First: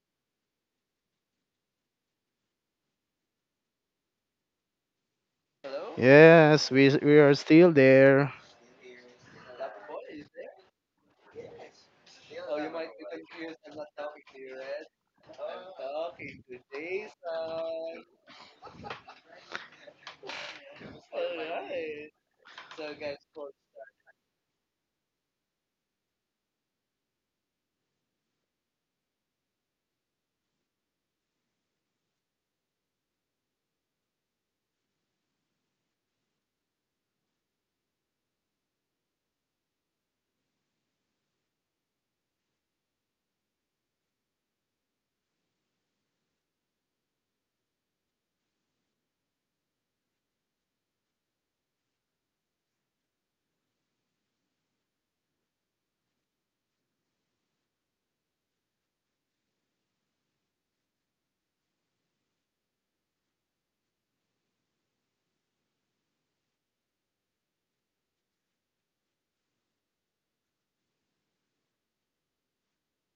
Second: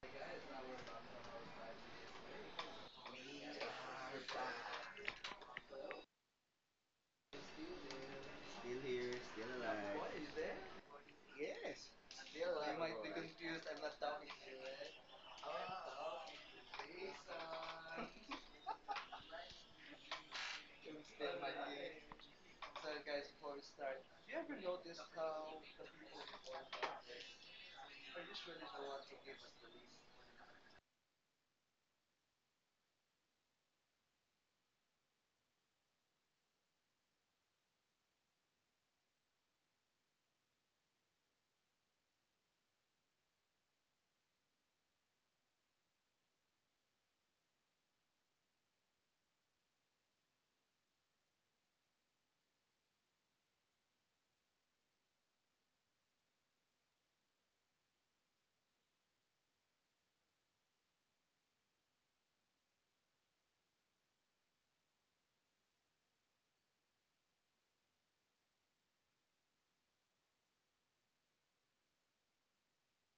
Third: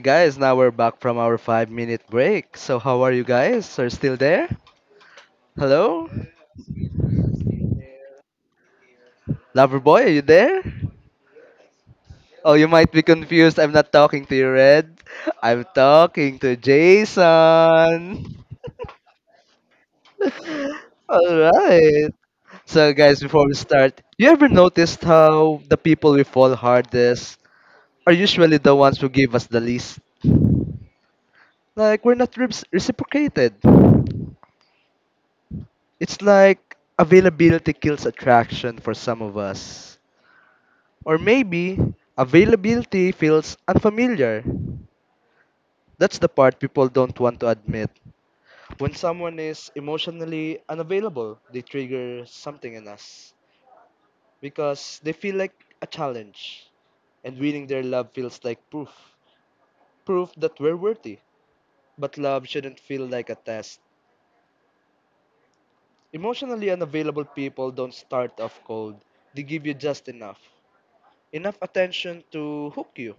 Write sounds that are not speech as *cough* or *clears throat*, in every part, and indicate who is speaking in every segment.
Speaker 1: guys. Now we're back from our 5-minute break. So how are you guys? Are still there? Hello?
Speaker 2: Yes, we are still there.
Speaker 3: Still here, still alive.
Speaker 1: Loverboy. Are you there?
Speaker 3: Yes, still
Speaker 1: Oh, you
Speaker 3: alive.
Speaker 1: might be confused. I'm not talking to you, Red. I'm talking to Jason. Alright. So guys, before we start, you ever noticed how the people we fall hardest are usually the ones who give us the least? Like we're not reciprocated. It's like availability kills attraction for some of us. Or maybe availability feels unfamiliar. That's the part people don't want to admit. When someone is emotionally unavailable, they trigger something in us because they feel like a challenge, and winning their love feels like proof that we're worthy. But love shouldn't feel like a test. Emotionally unavailable people don't start off cold, they give you just enough attention to hook you,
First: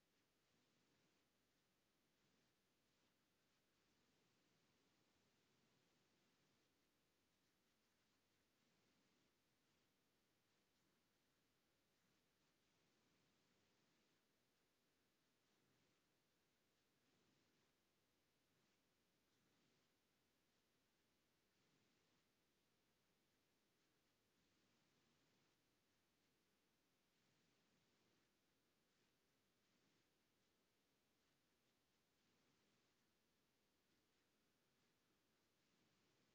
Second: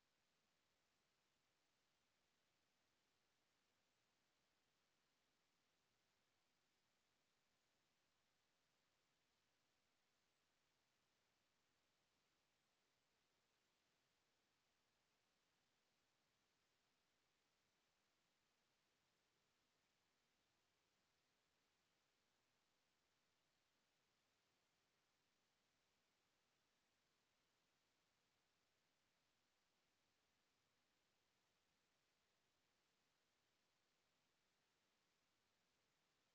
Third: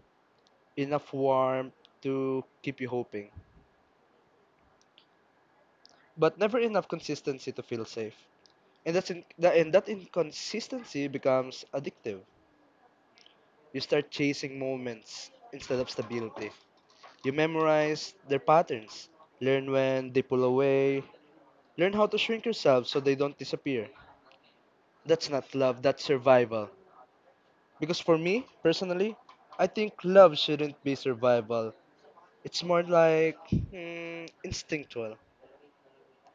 Speaker 1: enough warmth to keep you hoping, but never enough consistency to feel safe. And that inconsistency becomes addictive. You start chasing moments instead of stability. You memorize their patterns, learn when they pull away, learn how to shrink yourself so they don't disappear. That's not love, that's survival. Because for me, personally, I think love shouldn't be survival. It's more like instinctual.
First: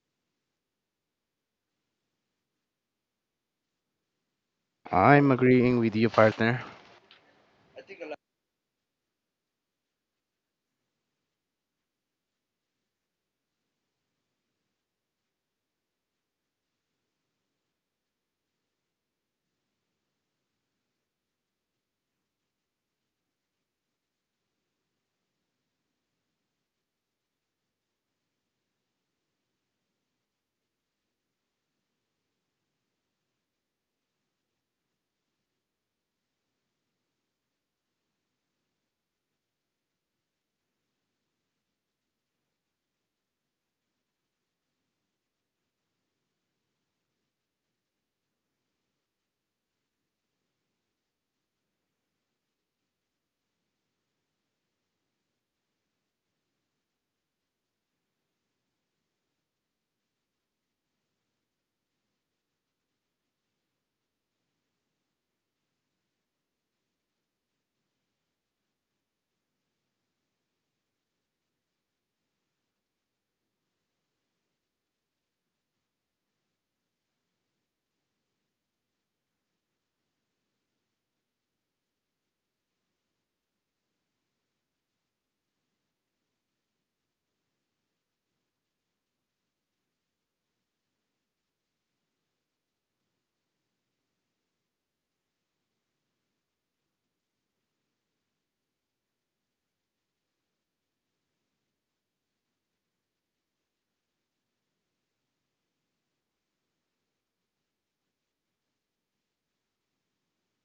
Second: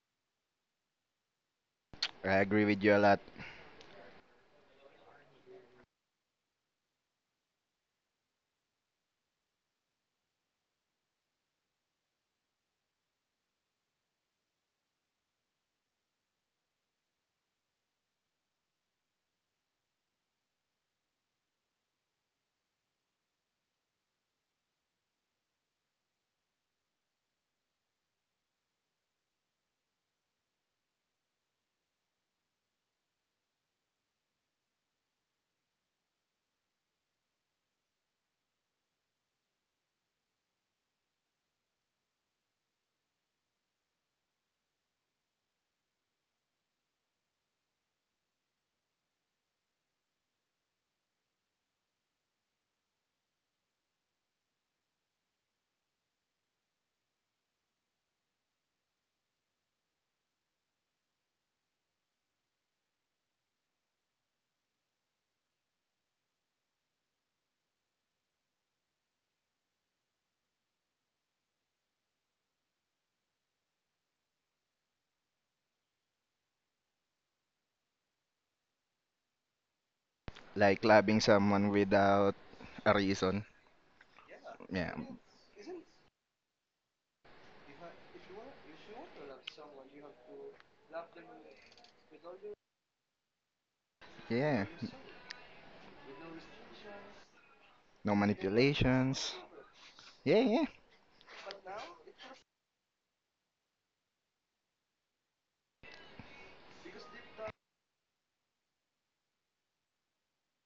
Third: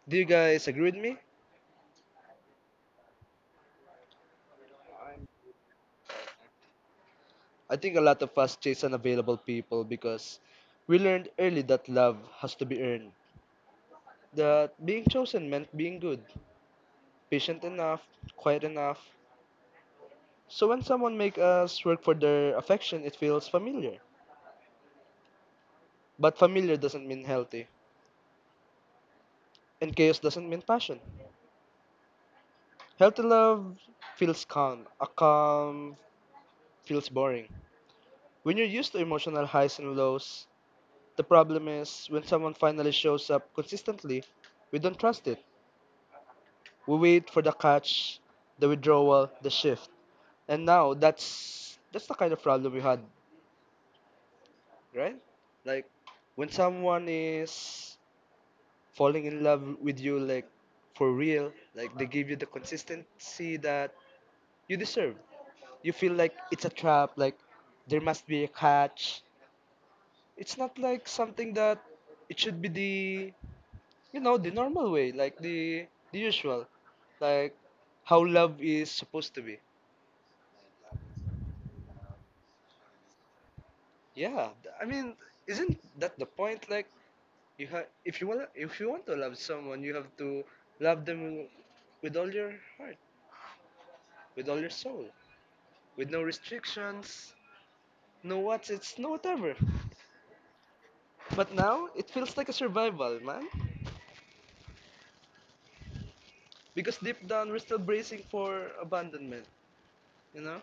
Speaker 1: Do you guys agree with me?
Speaker 3: I agree with you a lot.
Speaker 2: I'm agreeing with you, partner.
Speaker 1: I think a lot of us chase unavailable people because we learned early that love has to be earned. That being chosen meant being good, patient enough, quiet enough. So when someone makes us work for their affection, it feels familiar. But familiar doesn't mean healthy, and chaos doesn't mean passion. Healthy love feels calm. A calm feels boring. When you're used to emotional highs and lows, the problem is when someone finally shows up consistently, we don't trust it. We wait for the catch, the withdrawal, the shift. And now that's the kind of problem we had, right? Like when someone is falling in love with you like for real, like they give you the consistency that you deserve. You feel like it's a trap, like there must be a catch. It's not like something that it should be the normal way, like the usual. Like how love is supposed to be.
Speaker 3: Like loving someone without a reason.
Speaker 1: Yeah, I
Speaker 3: Yeah. Yes,
Speaker 1: mean, isn't
Speaker 3: isn't—
Speaker 1: that the point? Like, you have if you want to love someone, you have to love them with all your heart, with all
Speaker 3: Yeah.
Speaker 1: your soul, with no restrictions,
Speaker 3: No
Speaker 1: no
Speaker 3: manipulations.
Speaker 1: whatever.
Speaker 3: No. Yeah, yeah.
Speaker 1: But now it feels like a survival, man, because deep down we're still bracing for abandonment, you know.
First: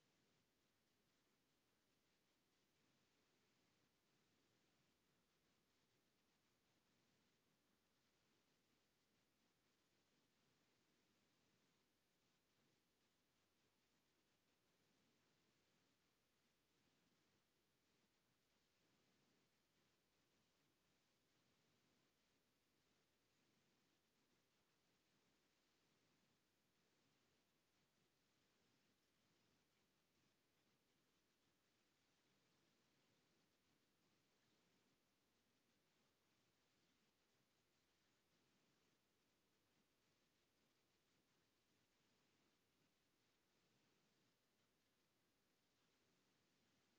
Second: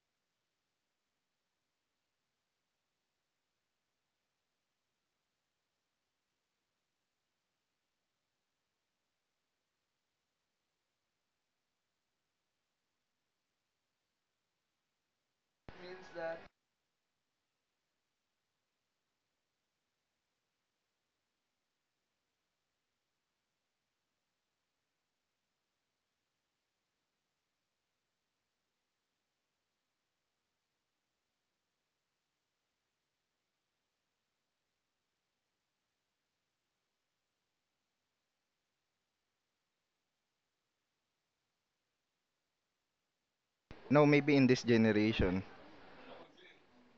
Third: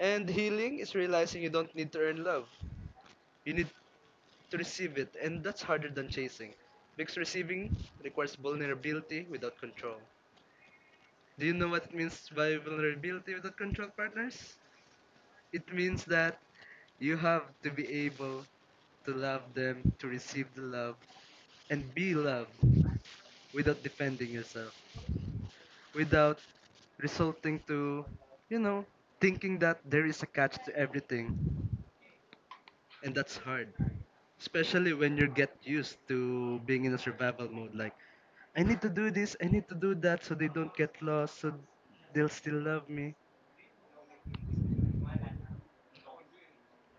Speaker 1: And healing is realizing you don't need to earn love, you need to receive it, and that's harder than chasing, because receiving requires vulnerability without control. Do you know what it means by vulnerability without control partners? It means that you have to be able to love them, to receive the love, and be loved without defending yourself, without resulting to, you know, thinking that there is a catch to everything. And that's hard, especially when you get used to being in a survival mode. Like, I need to do this, I need to do that so they don't get lost, so they'll still love me.
Speaker 3: No, maybe in this generation.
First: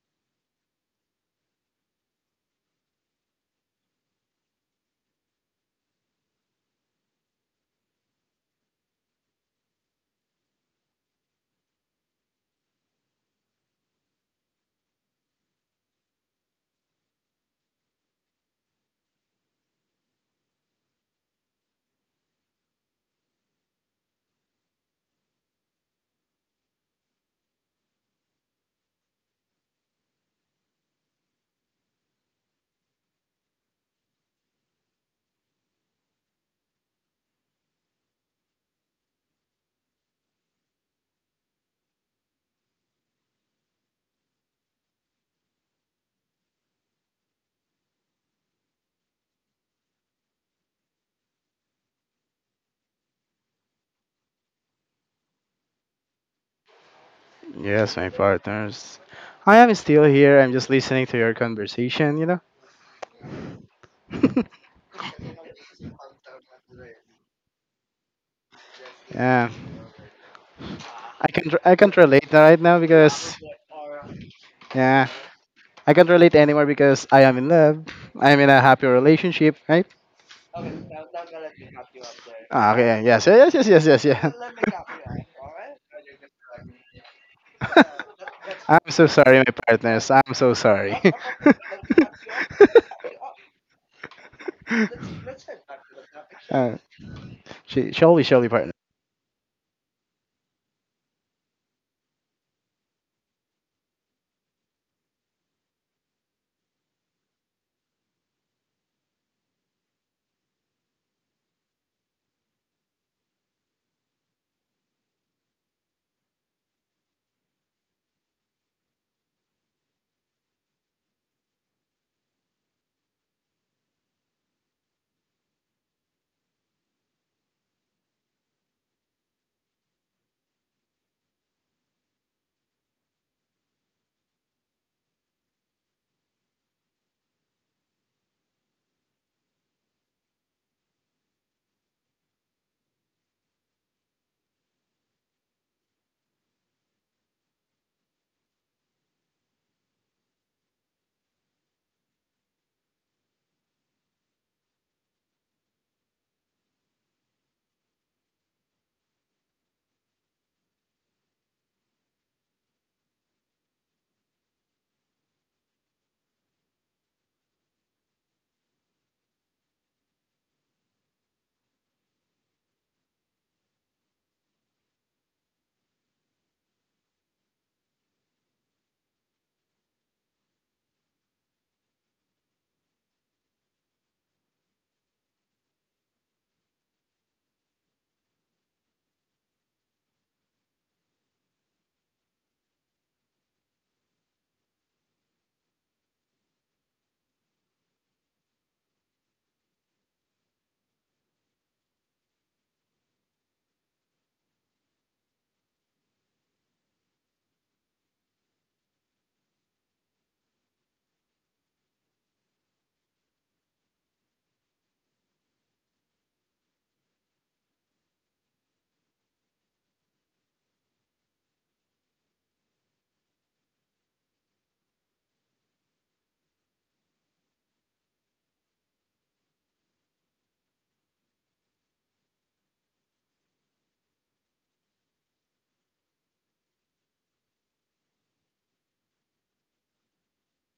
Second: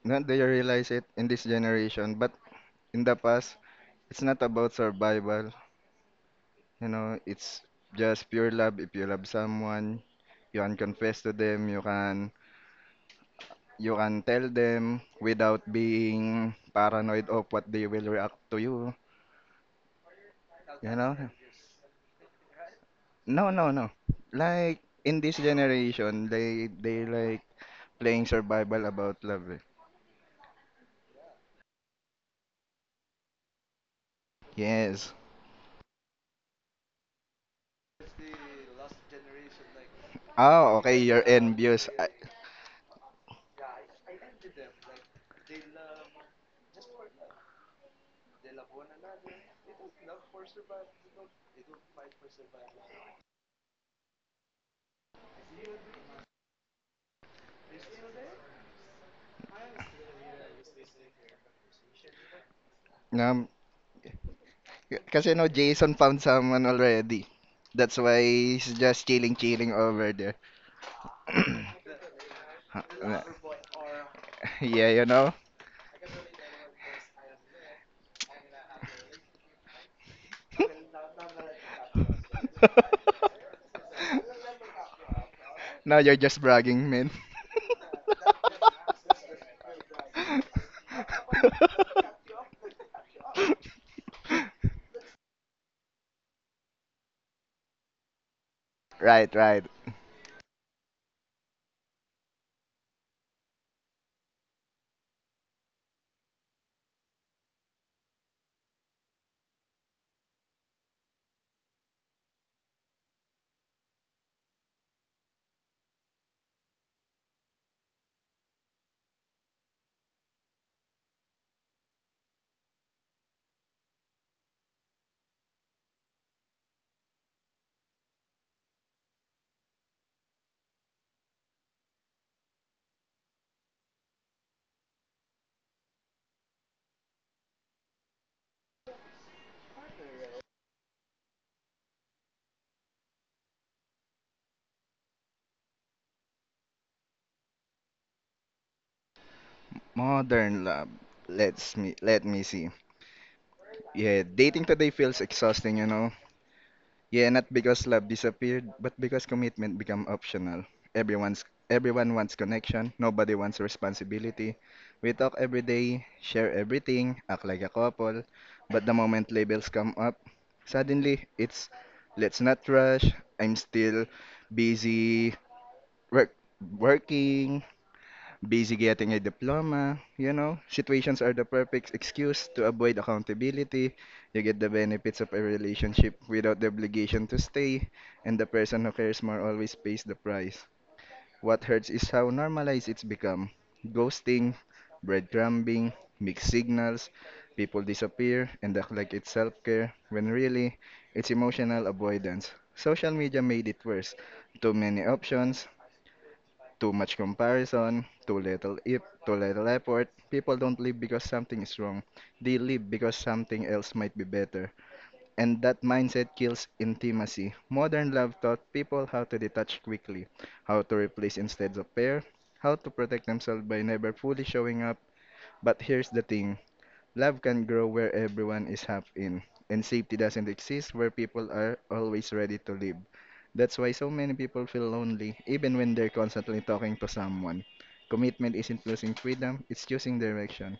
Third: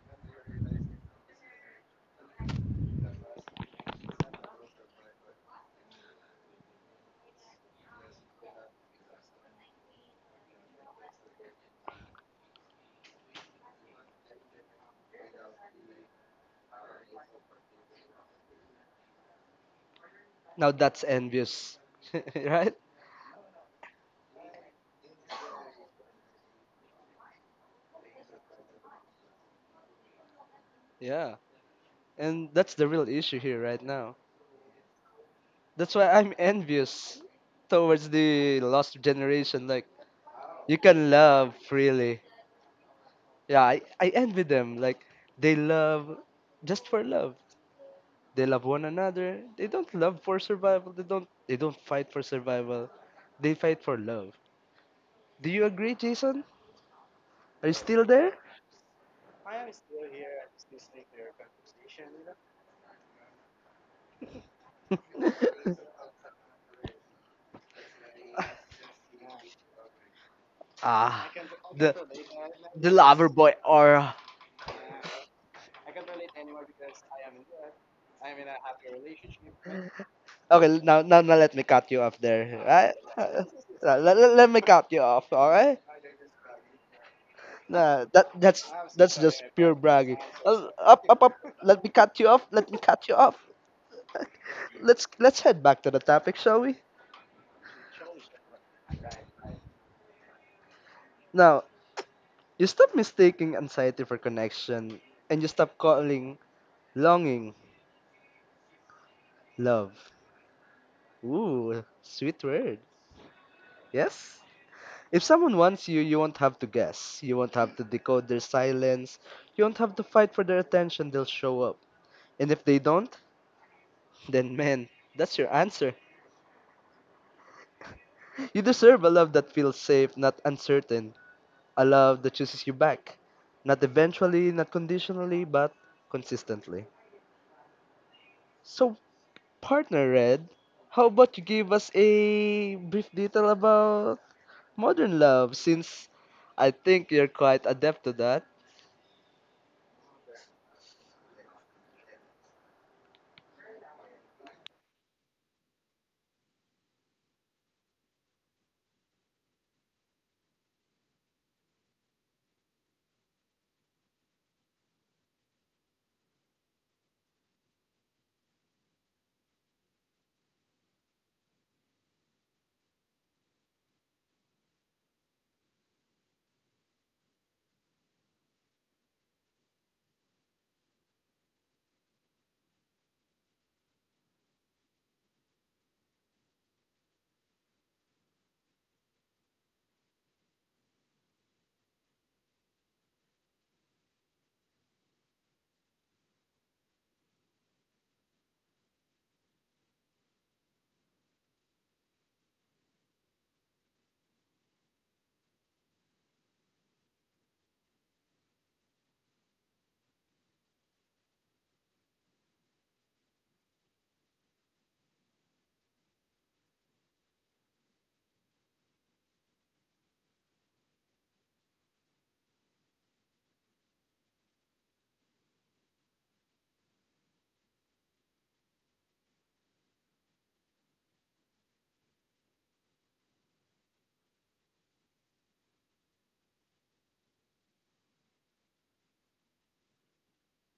Speaker 3: Not that you realize it in this generation, but in the past, it's not about survival. You know, it's just pure love. If you love someone, you can confess to them. You can tell them without being paranoid of what they will react to you.
Speaker 1: Now
Speaker 3: You
Speaker 1: that's
Speaker 3: know?
Speaker 1: envious, *laughs* right?
Speaker 3: No, no, no. Like in this generation, they like playing survival about love. Eh.
Speaker 1: Yeah. And that's the real issue here right now.
Speaker 3: Yes.
Speaker 1: That's why I'm envious towards the lost generation. Like,
Speaker 3: Oh,
Speaker 1: you
Speaker 3: okay,
Speaker 1: can
Speaker 3: you're
Speaker 1: love
Speaker 3: envious.
Speaker 1: freely. Yeah, I envy them. Like, they love just for love. They love one another. They don't love for survival. They don't fight for survival. They fight for love. Do you agree, Jason? Are you
Speaker 2: Yes,
Speaker 1: still
Speaker 2: my
Speaker 1: there?
Speaker 2: partners. I am still here. I'm just listening to your conversation. You know.
Speaker 3: Um,
Speaker 2: *laughs*
Speaker 3: K- kasi no,
Speaker 1: *laughs*
Speaker 3: Jason found someone already. That's why he's just chilling,
Speaker 2: Yeah,
Speaker 3: chilling over there. *coughs*
Speaker 1: ah,
Speaker 2: I
Speaker 1: the
Speaker 2: can't relate right
Speaker 3: *clears throat*
Speaker 2: now
Speaker 3: Ha-
Speaker 1: the
Speaker 3: na-
Speaker 1: lover
Speaker 2: because
Speaker 1: boy aura.
Speaker 3: *laughs* Yeah, you
Speaker 2: yeah,
Speaker 3: know?
Speaker 2: I can't relate anymore because I am in love. I am in a happy relationship, right?
Speaker 1: Okay, now, let me cut you off there.
Speaker 2: Ah,
Speaker 1: Right?
Speaker 2: okay. Yes.
Speaker 1: Uh,
Speaker 2: Yes. Yes. Yes.
Speaker 1: uh,
Speaker 2: Yes.
Speaker 1: Let,
Speaker 2: Yeah.
Speaker 1: let, let me cut you off, alright?
Speaker 3: *laughs* No, you're just bragging, man.
Speaker 1: Nah,
Speaker 2: *laughs*
Speaker 1: that
Speaker 2: *laughs*
Speaker 1: that's
Speaker 2: I'm so
Speaker 1: that's
Speaker 2: sorry,
Speaker 1: just
Speaker 2: my
Speaker 1: pure
Speaker 2: partners.
Speaker 1: bragging.
Speaker 2: I'm so sorry.
Speaker 1: Up,
Speaker 2: *laughs*
Speaker 1: up, up. Let me
Speaker 3: *laughs*
Speaker 1: cut you off. Let me cut you off. *laughs* Let's head back to the topic, shall
Speaker 2: uh,
Speaker 1: we?
Speaker 2: shall we, partner?
Speaker 3: Right, right.
Speaker 1: Now, you stop mistaking anxiety for connection, and you stop calling longing love. Ooh, sweet word. Yes. If someone wants you, you won't have to guess. You won't have to decode their silence. You won't have to fight for their attention. They'll show up. And if they don't, then man, that's your answer. You deserve a love that feels safe, not uncertain. A love that chooses you back. Not eventually, not conditionally, but consistently. So, partner Red, how about you give us a brief detail about modern love since I think you're quite adept to that.
Speaker 3: Modern love. Let me see. Yeah, dating today feels exhausting, you know. Yeah, not because love disappeared, but because commitment become optional. Everyone's everyone wants connection, nobody wants responsibility. We talk every day, share everything, act like a couple, but the moment labels come up, suddenly it's let's not rush. I'm still busy work working busy getting a diploma, you know, situations are the perfect excuse to avoid accountability. You get the benefits of a relationship without the obligation to stay, and the person who cares more always pays the price. What hurts is how normalized it's become. Ghosting, breadcrumbing, mixed signals, people disappear and act like it's self-care, when really, it's emotional avoidance. Social media made it worse. Too many options, too much comparison, too little effort. People don't live because something is wrong. They live because something else might be better. And that mindset kills intimacy. Modern love taught people how to detach quickly, how to replace instead of pair, how to protect themselves by never fully showing up. But here's the thing: love can grow where everyone is happy in, and safety doesn't exist where people are always ready to live. That's why so many people feel lonely, even when they're constantly talking to someone. Commitment isn't losing freedom, it's choosing direction.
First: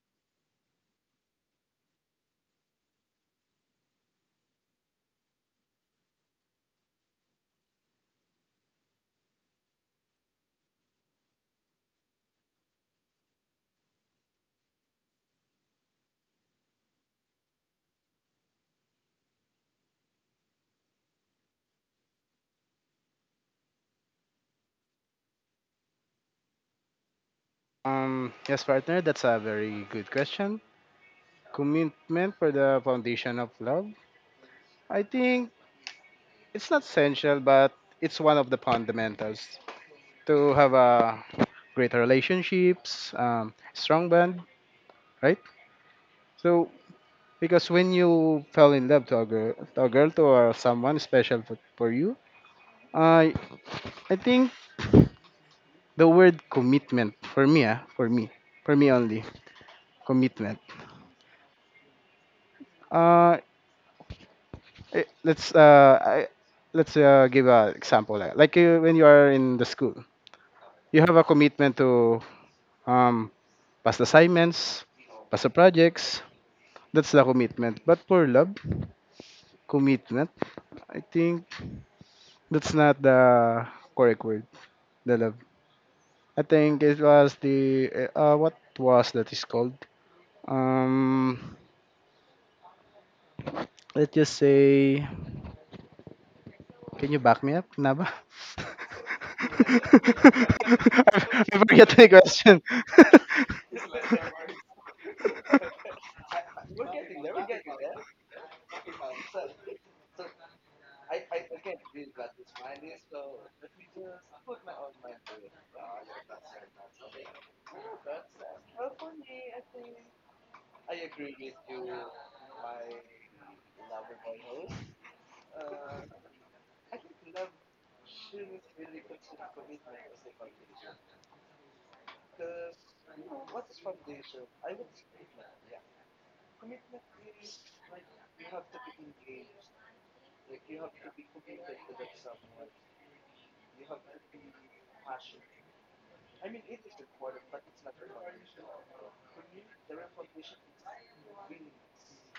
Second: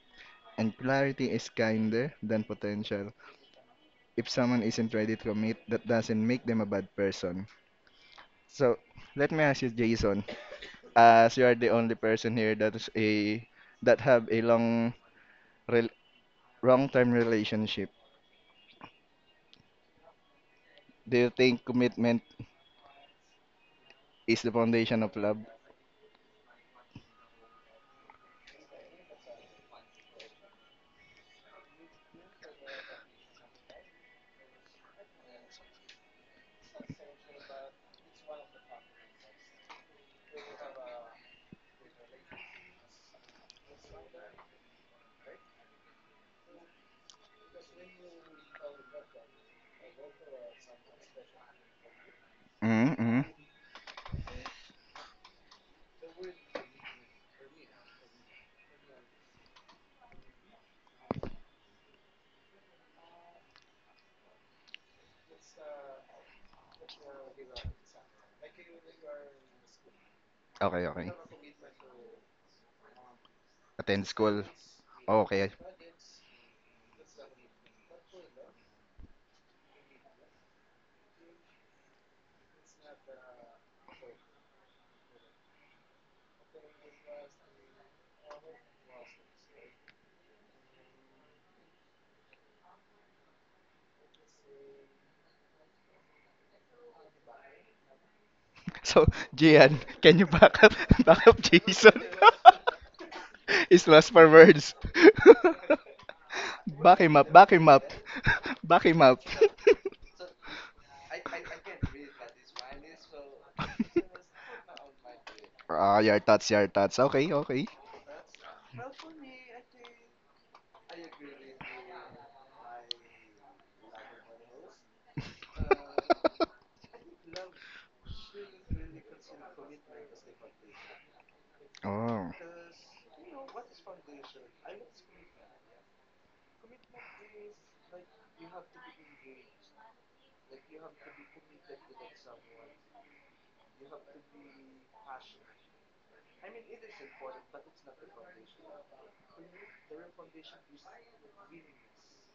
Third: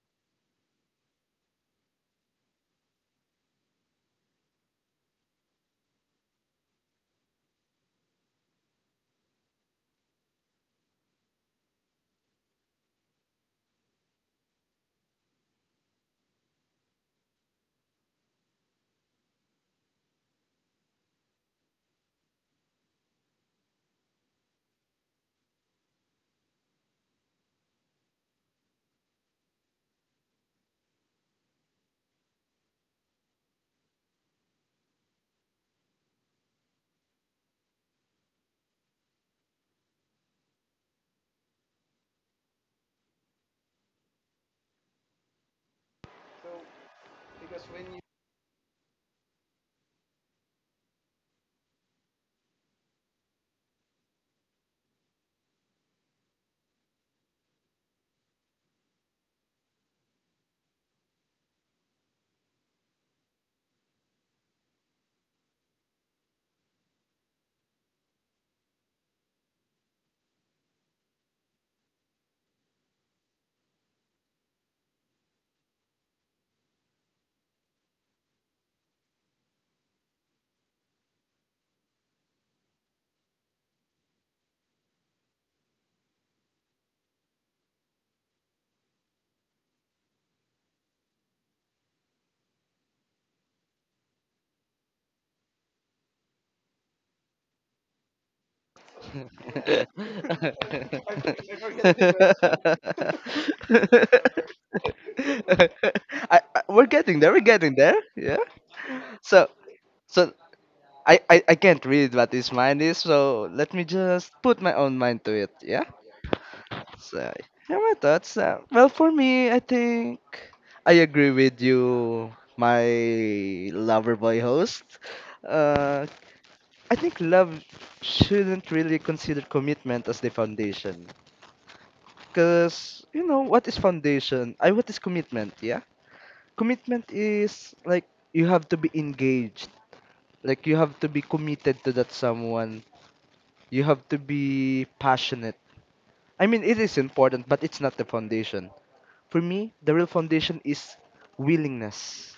Speaker 3: And clarity is kinder than potential. If someone isn't ready to commit, that doesn't make them a bad person. So, let me ask you, Jason, as you are the only person here that is a that have a rel long-term relationship. Do you think commitment is the foundation of love?
Speaker 2: Yes, partner. That's a very good question. Commitment for the foundation of love. I think it's not essential, but it's one of the fundamentals to have a great relationships, strong bond, right? So because when you fell in love to a girl, to someone special for you,
Speaker 3: Mm-hmm, mm-hmm.
Speaker 2: uh, I think the word commitment for me, for me, for me only commitment. Uh, eh, let's uh, I, let's give an example. Like you, when you are in the school,
Speaker 3: Okay,
Speaker 2: you
Speaker 3: okay.
Speaker 2: have a commitment to um past
Speaker 3: Attend school.
Speaker 2: assignments,
Speaker 3: Oh,
Speaker 2: pass the
Speaker 3: okay. *laughs*
Speaker 2: projects. That's the commitment. But for love, commitment, I think that's not the correct word. The love. I think it was the what was that is called. Um, let's just say, can you back me up, Naba?
Speaker 3: So,
Speaker 1: *laughs*
Speaker 2: *laughs*
Speaker 1: I for-
Speaker 3: Gian, can you
Speaker 2: I
Speaker 1: I forget
Speaker 3: back up, *laughs* back up
Speaker 2: I
Speaker 1: the
Speaker 2: forget
Speaker 3: Jason?
Speaker 2: the question. *laughs*
Speaker 3: *laughs* He's lost for words.
Speaker 1: question.
Speaker 3: *laughs*
Speaker 1: We're
Speaker 3: Back him
Speaker 1: getting there.
Speaker 3: up,
Speaker 1: We're
Speaker 3: back him
Speaker 1: getting
Speaker 3: up.
Speaker 1: there. Yeah.
Speaker 3: *laughs* Back him up.
Speaker 1: So,
Speaker 3: *laughs*
Speaker 1: so, I can't read what his mind is. So let me just put my own mind to it. Yeah.
Speaker 3: Ah, your thoughts, your thoughts.
Speaker 1: So
Speaker 3: Okay, okay.
Speaker 1: yeah, my thoughts. Well, for me, I think I agree with you, my lover boy host. Uh,
Speaker 3: *laughs*
Speaker 1: I think love shouldn't really consider commitment as the foundation.
Speaker 3: Oh.
Speaker 1: Because, you know, what is foundation? I What is commitment, yeah? Commitment is like you have to be engaged. Like you have to be committed to that someone. You have to be passionate. I mean, it is important, but it's not the foundation. For me, the real foundation is willingness.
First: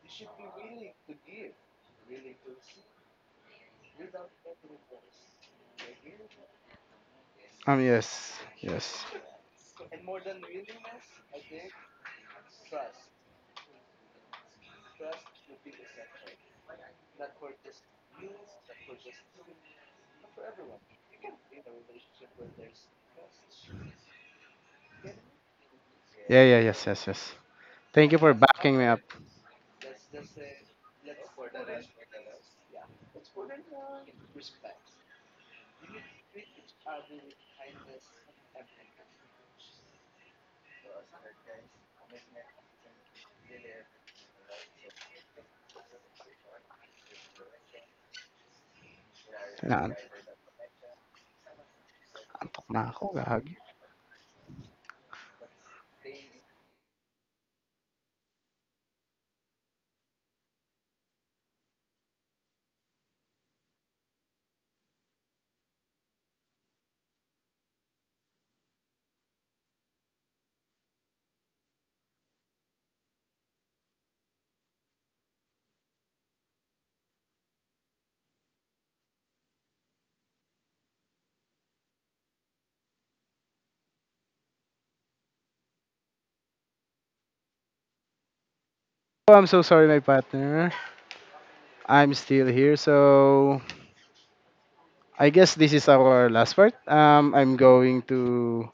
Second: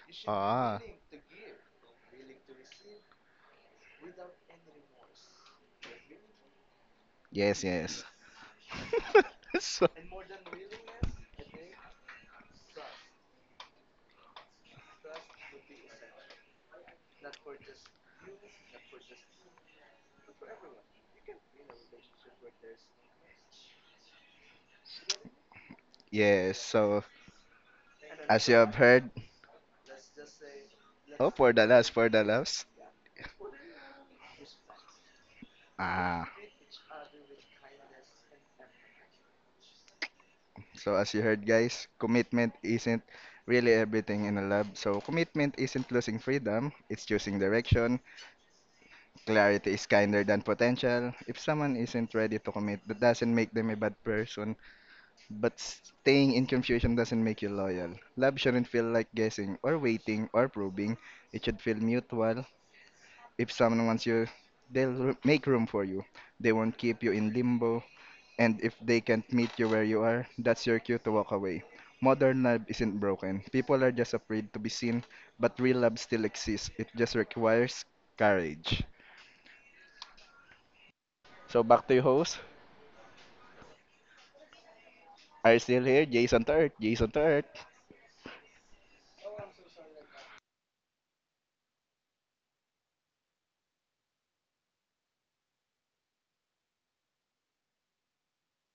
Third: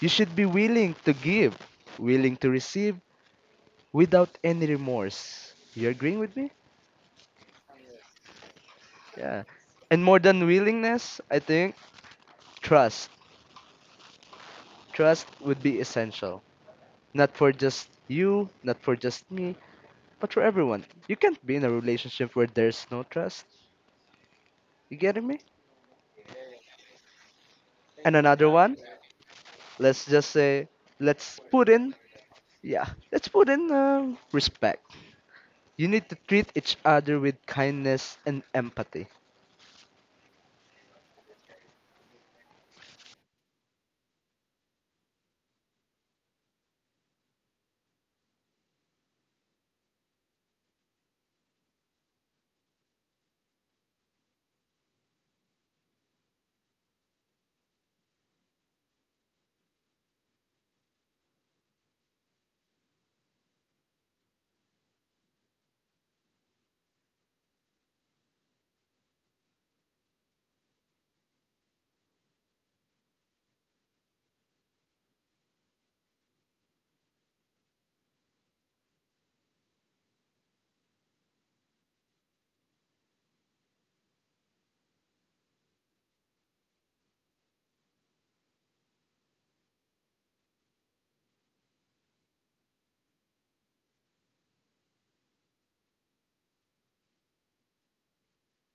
Speaker 1: You should be
Speaker 3: Ah.
Speaker 1: willing to give, willing to receive without any remorse. You agreeing with me?
Speaker 3: Yes, yes.
Speaker 2: yes, yes.
Speaker 1: Yeah.
Speaker 3: *laughs* So,
Speaker 1: And more than willingness, I think trust. Trust would be essential. Not for just you, not for just me, but for everyone. You can't be in a relationship where there's no trust. You getting me?
Speaker 2: Yeah,
Speaker 3: yes,
Speaker 2: yes,
Speaker 3: so
Speaker 2: yes, yes. Thank
Speaker 1: And
Speaker 2: you for
Speaker 3: as
Speaker 1: another
Speaker 3: you have
Speaker 2: backing
Speaker 1: one,
Speaker 2: me up.
Speaker 3: heard—
Speaker 1: let's just say,
Speaker 3: Oh,
Speaker 1: let's
Speaker 3: for the
Speaker 1: put
Speaker 3: loves,
Speaker 1: in,
Speaker 3: for the loves.
Speaker 1: yeah, let's put in respect. You need to
Speaker 3: Ah,
Speaker 1: treat each other with kindness and empathy.
Speaker 3: so as you heard, guys, commitment isn't really everything in a love. So commitment isn't losing freedom; it's choosing direction. Clarity is
Speaker 2: Na
Speaker 3: kinder than potential. If someone isn't ready to
Speaker 2: antok na
Speaker 3: commit, that
Speaker 2: ako,
Speaker 3: doesn't make
Speaker 2: gagi.
Speaker 3: them a bad person. But staying in confusion doesn't make you loyal. Love shouldn't feel like guessing or waiting or proving. It should feel mutual. If someone wants you, they'll r- make room for you. They won't keep you in limbo. And if they can't meet you where you are, that's your cue to walk away. Modern love isn't broken. People are just afraid to be seen, but real love still exists. It just requires courage. So back to your host. Are you still here? Jason to Earth. Jason to Earth.
Speaker 2: Oh, I'm so sorry, my partner. I'm still here, so I guess this is our last part. I'm going to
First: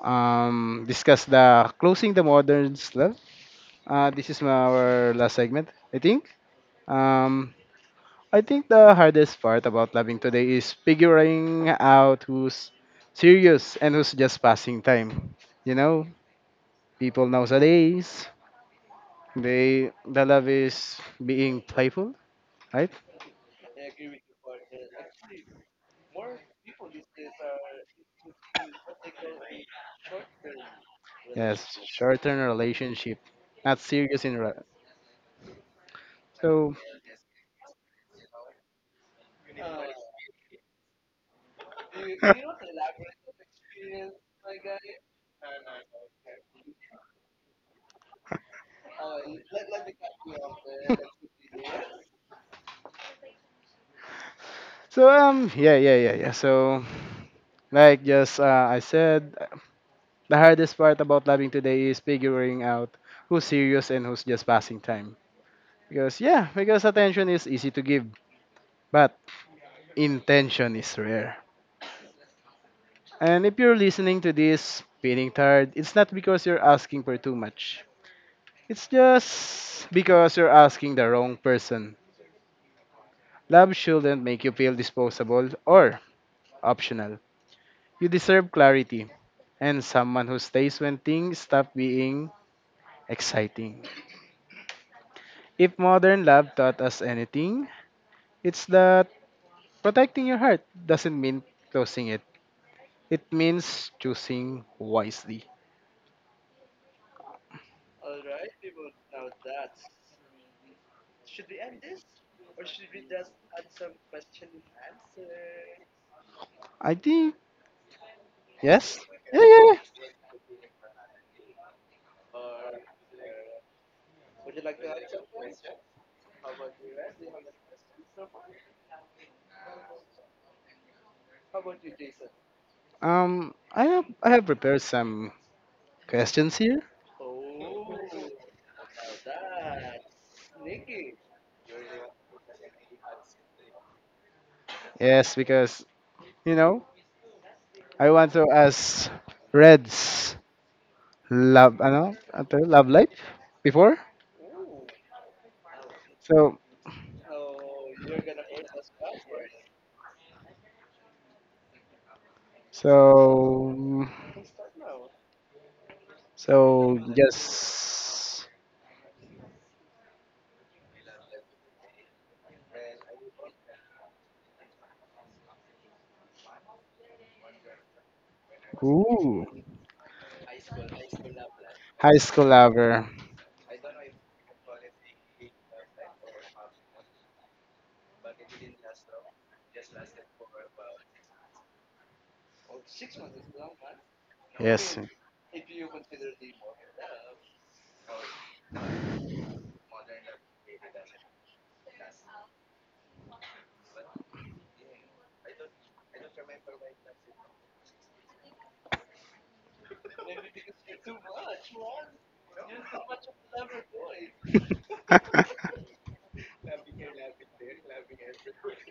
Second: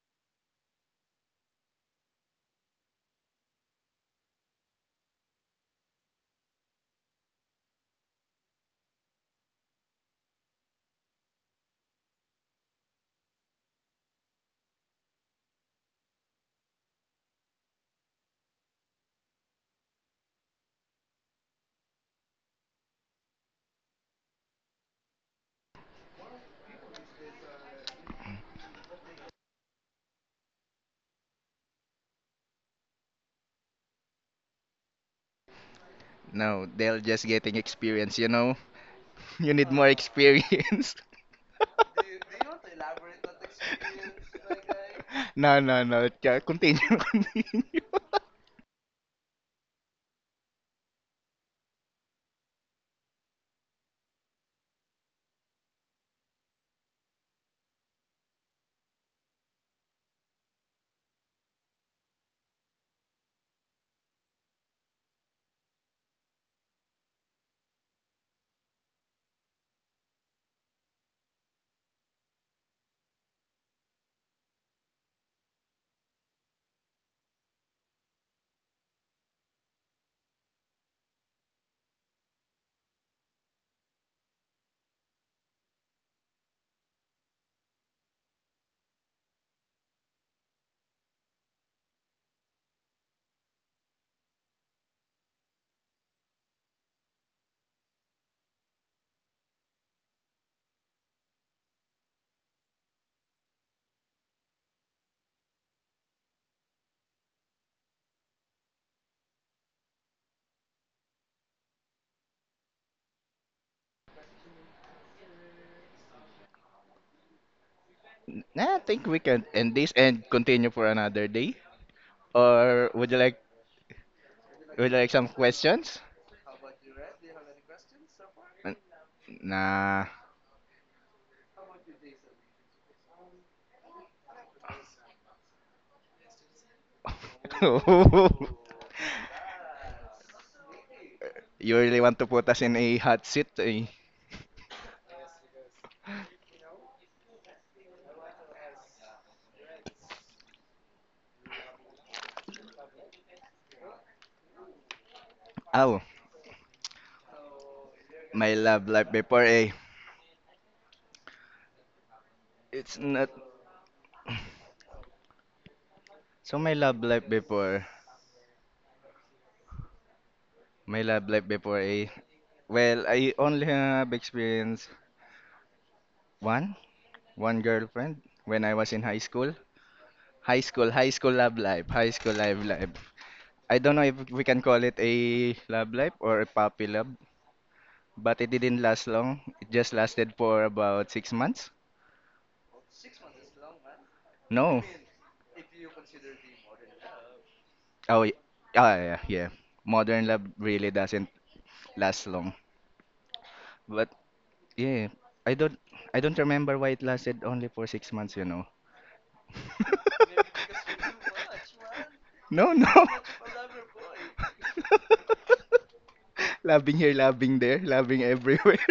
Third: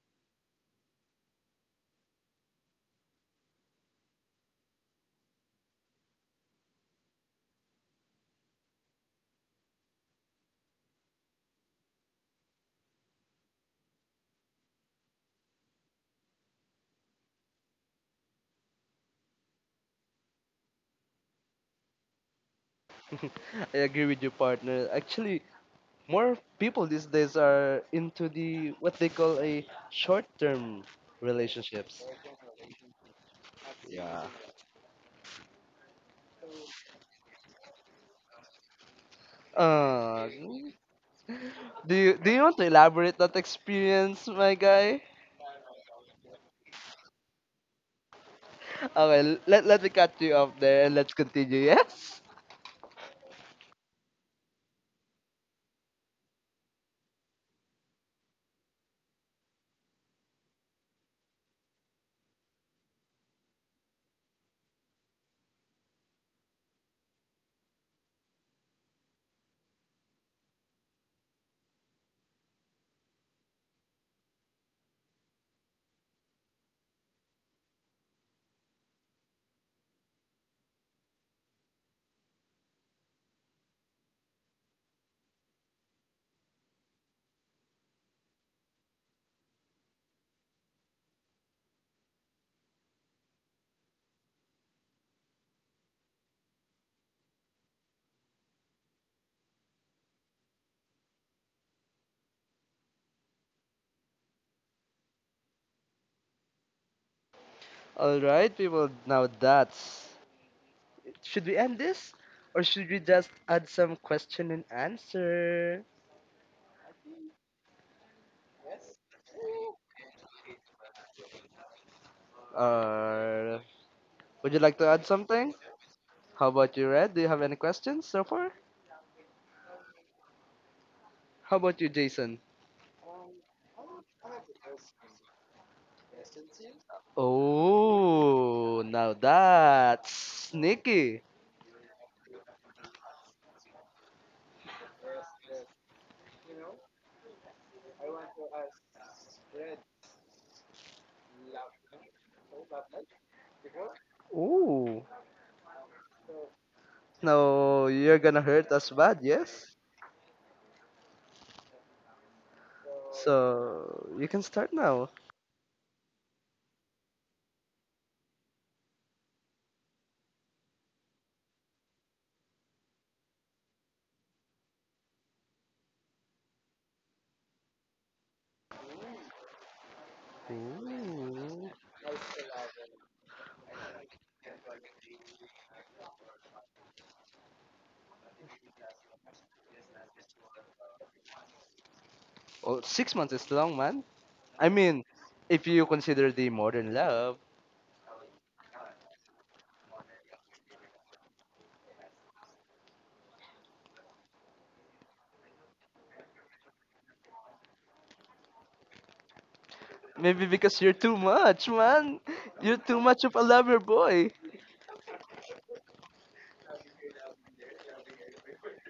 Speaker 2: discuss the closing the modern love. This is our last segment, I think. Um, I think the hardest part about loving today is figuring out who's serious and who's just passing time. You know, people nowadays, the love is being playful, right?
Speaker 1: *laughs* I agree with you, partner. Actually, more people these days are into the what they call a short-term
Speaker 2: Yes,
Speaker 1: relationships.
Speaker 2: short-term relationship, not serious in. Re-
Speaker 3: No,
Speaker 2: so *laughs*
Speaker 3: they're just getting experience, you know? *laughs* You need more
Speaker 1: Uh,
Speaker 3: experience. *laughs*
Speaker 1: do you want to elaborate that experience, my guy?
Speaker 3: No, no, no. Ca- Continue, *laughs* continue.
Speaker 1: Okay, let me cut you off there and let's continue. Yes?
Speaker 2: Yeah, So like just I said, the hardest part about loving today is figuring out who's serious and who's just passing time. Because, yeah, because attention is easy to give, but intention is rare. And if you're listening to this feeling tired, it's not because you're asking for too much. It's just because you're asking the wrong person. Love shouldn't make you feel disposable or optional. You deserve clarity and someone who stays when things stop being exciting. If modern love taught us anything, it's that protecting your heart doesn't mean closing it. It means choosing wisely.
Speaker 1: Alright, people. Now that's. Should we end this? Or should we just add some question and answer?
Speaker 2: I think
Speaker 3: *laughs* I
Speaker 2: yes.
Speaker 3: think we
Speaker 2: Yeah,
Speaker 3: can
Speaker 2: yeah,
Speaker 3: end
Speaker 2: yeah.
Speaker 3: this and continue for another day. Or would you like—
Speaker 1: Or would you like to
Speaker 3: would you
Speaker 1: add
Speaker 3: like some
Speaker 1: something?
Speaker 3: questions?
Speaker 1: How about you, Red? Do you have any questions so far?
Speaker 3: N- Nah.
Speaker 1: How about you, Jason?
Speaker 2: I have prepared some questions here.
Speaker 1: Oh,
Speaker 3: *laughs*
Speaker 1: now that's sneaky.
Speaker 3: You really want to put us in a hot seat? Eh?
Speaker 2: Yes, because you know I want to ask Red's love, love life before.
Speaker 1: Oh,
Speaker 3: Oh,
Speaker 2: So,
Speaker 1: now you're gonna
Speaker 3: my
Speaker 1: hurt
Speaker 3: love
Speaker 1: us
Speaker 3: life
Speaker 1: bad,
Speaker 3: before, a.
Speaker 1: yes?
Speaker 3: It's not.
Speaker 2: so,
Speaker 1: So you can start now.
Speaker 3: So my
Speaker 2: so
Speaker 3: love life before.
Speaker 2: just
Speaker 3: My love life before, a. Well, I only have experience one, one girlfriend when I was in high
Speaker 2: ooh,
Speaker 3: school. High school, high school love
Speaker 1: Ooh.
Speaker 3: life, high
Speaker 2: high
Speaker 3: school
Speaker 2: school
Speaker 3: life
Speaker 2: lover.
Speaker 3: life. I don't know if we can call it a love life or a puppy love, but it didn't last long. It just lasted for about 6 months.
Speaker 1: Oh, 6 months is long, man. I
Speaker 3: No.
Speaker 2: Yes.
Speaker 1: mean, if you consider the modern love,
Speaker 3: Oh, y- ah, yeah, yeah. Modern love really doesn't last long. But yeah, I don't, I don't remember why it lasted only for 6 months. You know.
Speaker 1: maybe
Speaker 3: *laughs*
Speaker 1: because you're too much, man.
Speaker 3: No,
Speaker 1: You're
Speaker 3: no.
Speaker 1: too
Speaker 3: *laughs*
Speaker 1: much of a lover boy.
Speaker 2: *laughs*
Speaker 3: Loving here, loving there, loving everywhere.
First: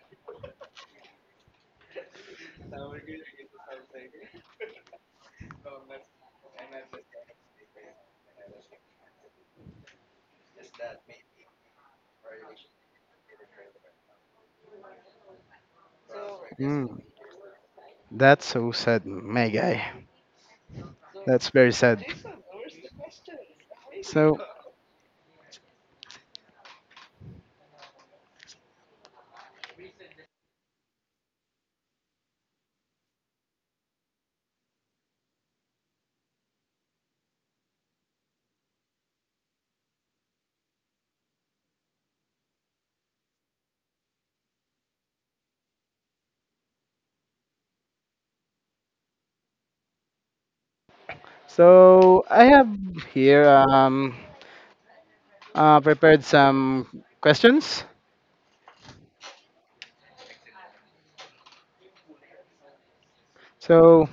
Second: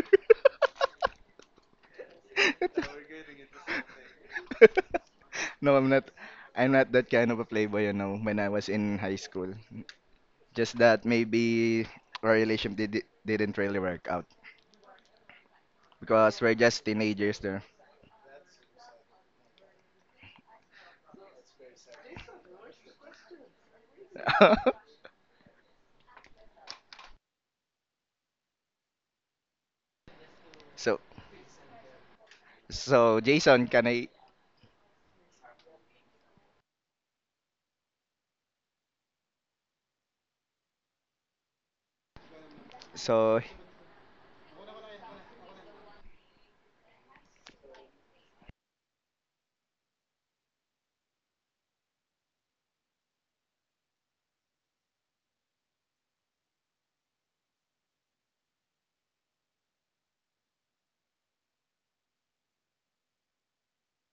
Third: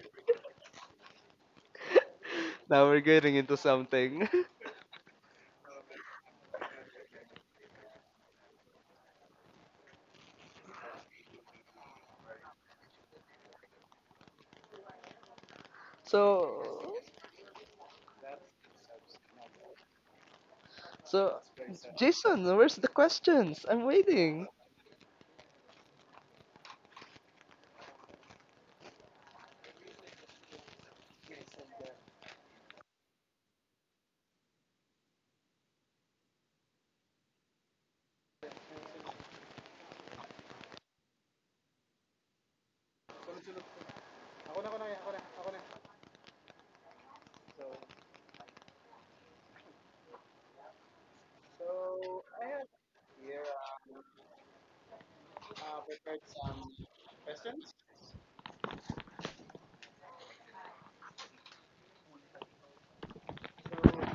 Speaker 3: *laughs*
Speaker 1: *laughs* Now we're getting into something.
Speaker 3: *laughs* No, I'm not. I'm not that kind of a playboy, you know, when I was in high school. Just that maybe didn't really work out
Speaker 1: *laughs*
Speaker 3: because we're just
Speaker 1: so,
Speaker 2: Mm,
Speaker 3: teenagers there.
Speaker 2: that's so sad, my guy.
Speaker 1: so,
Speaker 2: That's very sad.
Speaker 1: Jason, where's the questions? I'm
Speaker 2: So,
Speaker 1: waiting.
Speaker 3: *laughs* So, so Jason, can I? So,
Speaker 2: so I have here prepared some questions. So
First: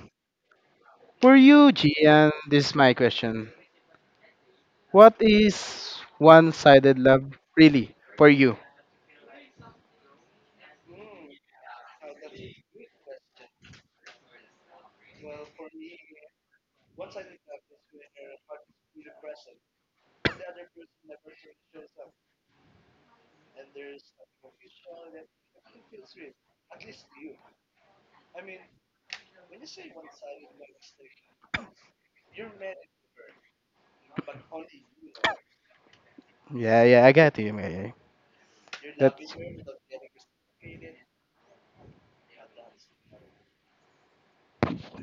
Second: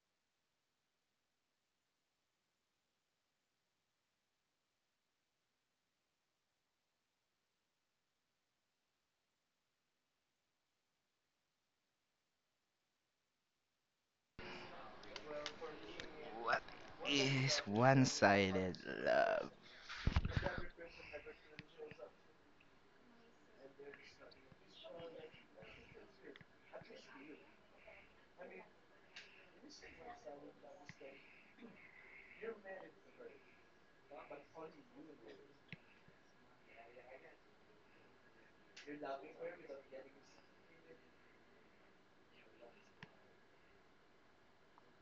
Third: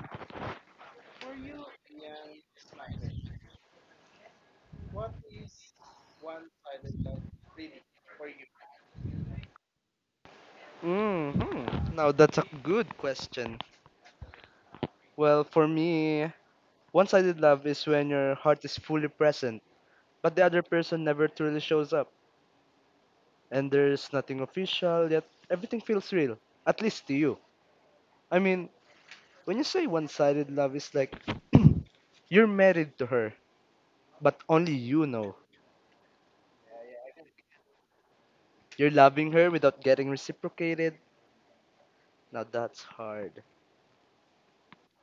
Speaker 2: for you, Gian, this is my question. What is one-sided love really for you?
Speaker 1: hmm Now that's a good question. Well, for me,
Speaker 3: what
Speaker 1: one-sided
Speaker 3: is
Speaker 1: love is when your heart
Speaker 3: one-sided
Speaker 1: is fully
Speaker 3: love?
Speaker 1: present, but the other person never truly shows up. And there's nothing official, yet everything feels real, at least to you. I mean, when you say one sided love is like *clears throat* you're married to her, but only you know.
Speaker 2: Yeah, yeah, I got you, my guy.
Speaker 1: You're
Speaker 2: That's
Speaker 1: loving her without getting reciprocated. Now that's hard.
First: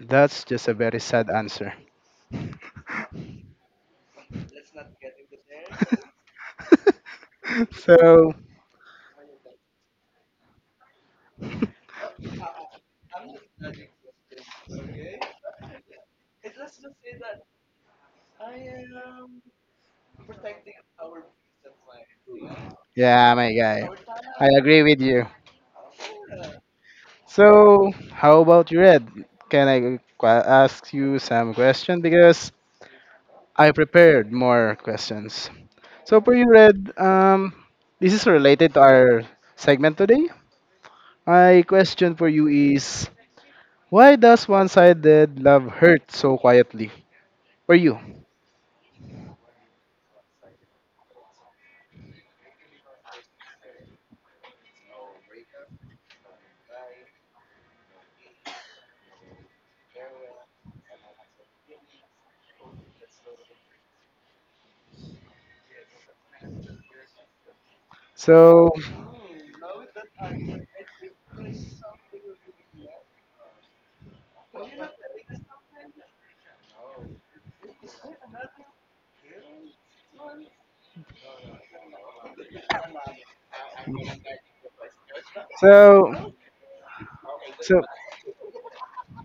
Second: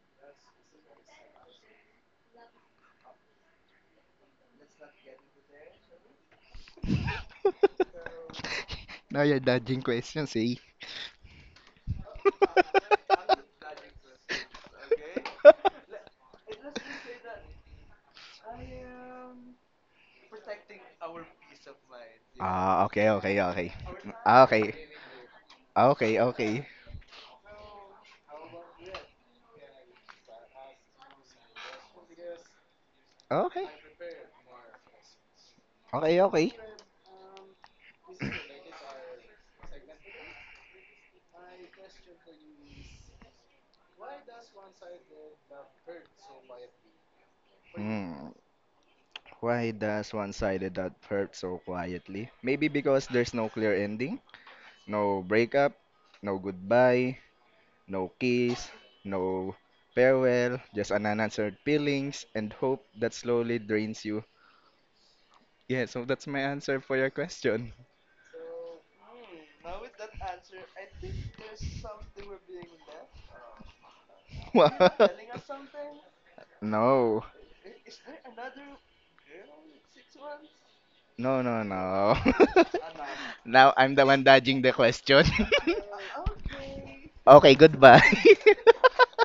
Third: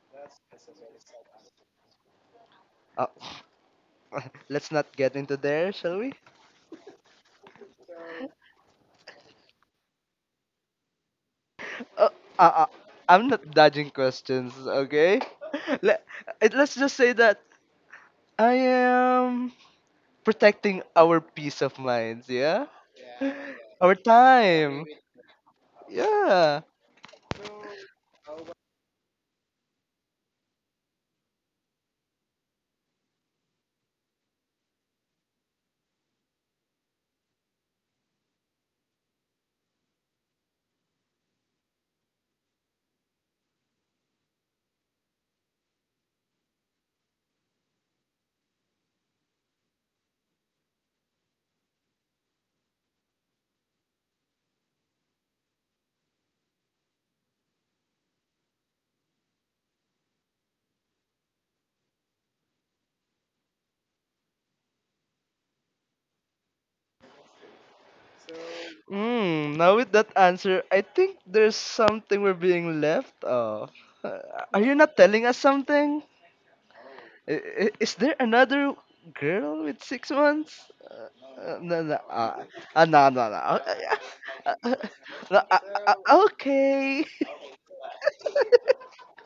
Speaker 2: that's just a very sad answer.
Speaker 1: Uh, *laughs* let's not get into there, shall we?
Speaker 3: *laughs*
Speaker 2: *laughs* So
Speaker 3: Now you're dodging questions, eh?
Speaker 1: Uh, uh, uh, I'm not dodging questions, okay? *laughs* Let, let's just say that
Speaker 3: *laughs*
Speaker 1: I am protecting our peace of minds, yeah?
Speaker 3: Ah, okay,
Speaker 2: yeah,
Speaker 3: okay,
Speaker 2: my
Speaker 3: okay.
Speaker 2: guy,
Speaker 1: Our
Speaker 2: I
Speaker 3: Okay.
Speaker 2: agree
Speaker 1: time.
Speaker 2: with you.
Speaker 3: Ah, okay,
Speaker 1: Yeah.
Speaker 3: okay.
Speaker 2: So, how about you, Red? Can I ask you some questions? Because
Speaker 3: Ah, okay, okay,
Speaker 2: I prepared more questions. So, for you,
Speaker 3: okay.
Speaker 2: Red, this is related to our segment today. My question for you is why does one sided love hurt so quietly? For you.
Speaker 3: Hmm, why does one-sided that hurt so quietly? Maybe because there's no clear ending, no breakup, no goodbye, no kiss, no farewell, just an unanswered feelings and hope that slowly drains you. Yeah, so that's my answer for your question.
Speaker 2: So,
Speaker 1: Now with that answer, I think there's something we're being left off. Uh, Are you not telling
Speaker 3: *laughs*
Speaker 1: us something?
Speaker 3: No.
Speaker 1: Is there another girl with 6 months?
Speaker 3: No, no,
Speaker 1: No, no,
Speaker 3: no. *laughs*
Speaker 1: no, no, no.
Speaker 3: Now I'm the one
Speaker 1: Uh,
Speaker 3: dodging the question. *laughs*
Speaker 1: no,
Speaker 2: so,
Speaker 1: uh, okay. *laughs*
Speaker 3: Okay,
Speaker 2: so,
Speaker 3: goodbye. *laughs*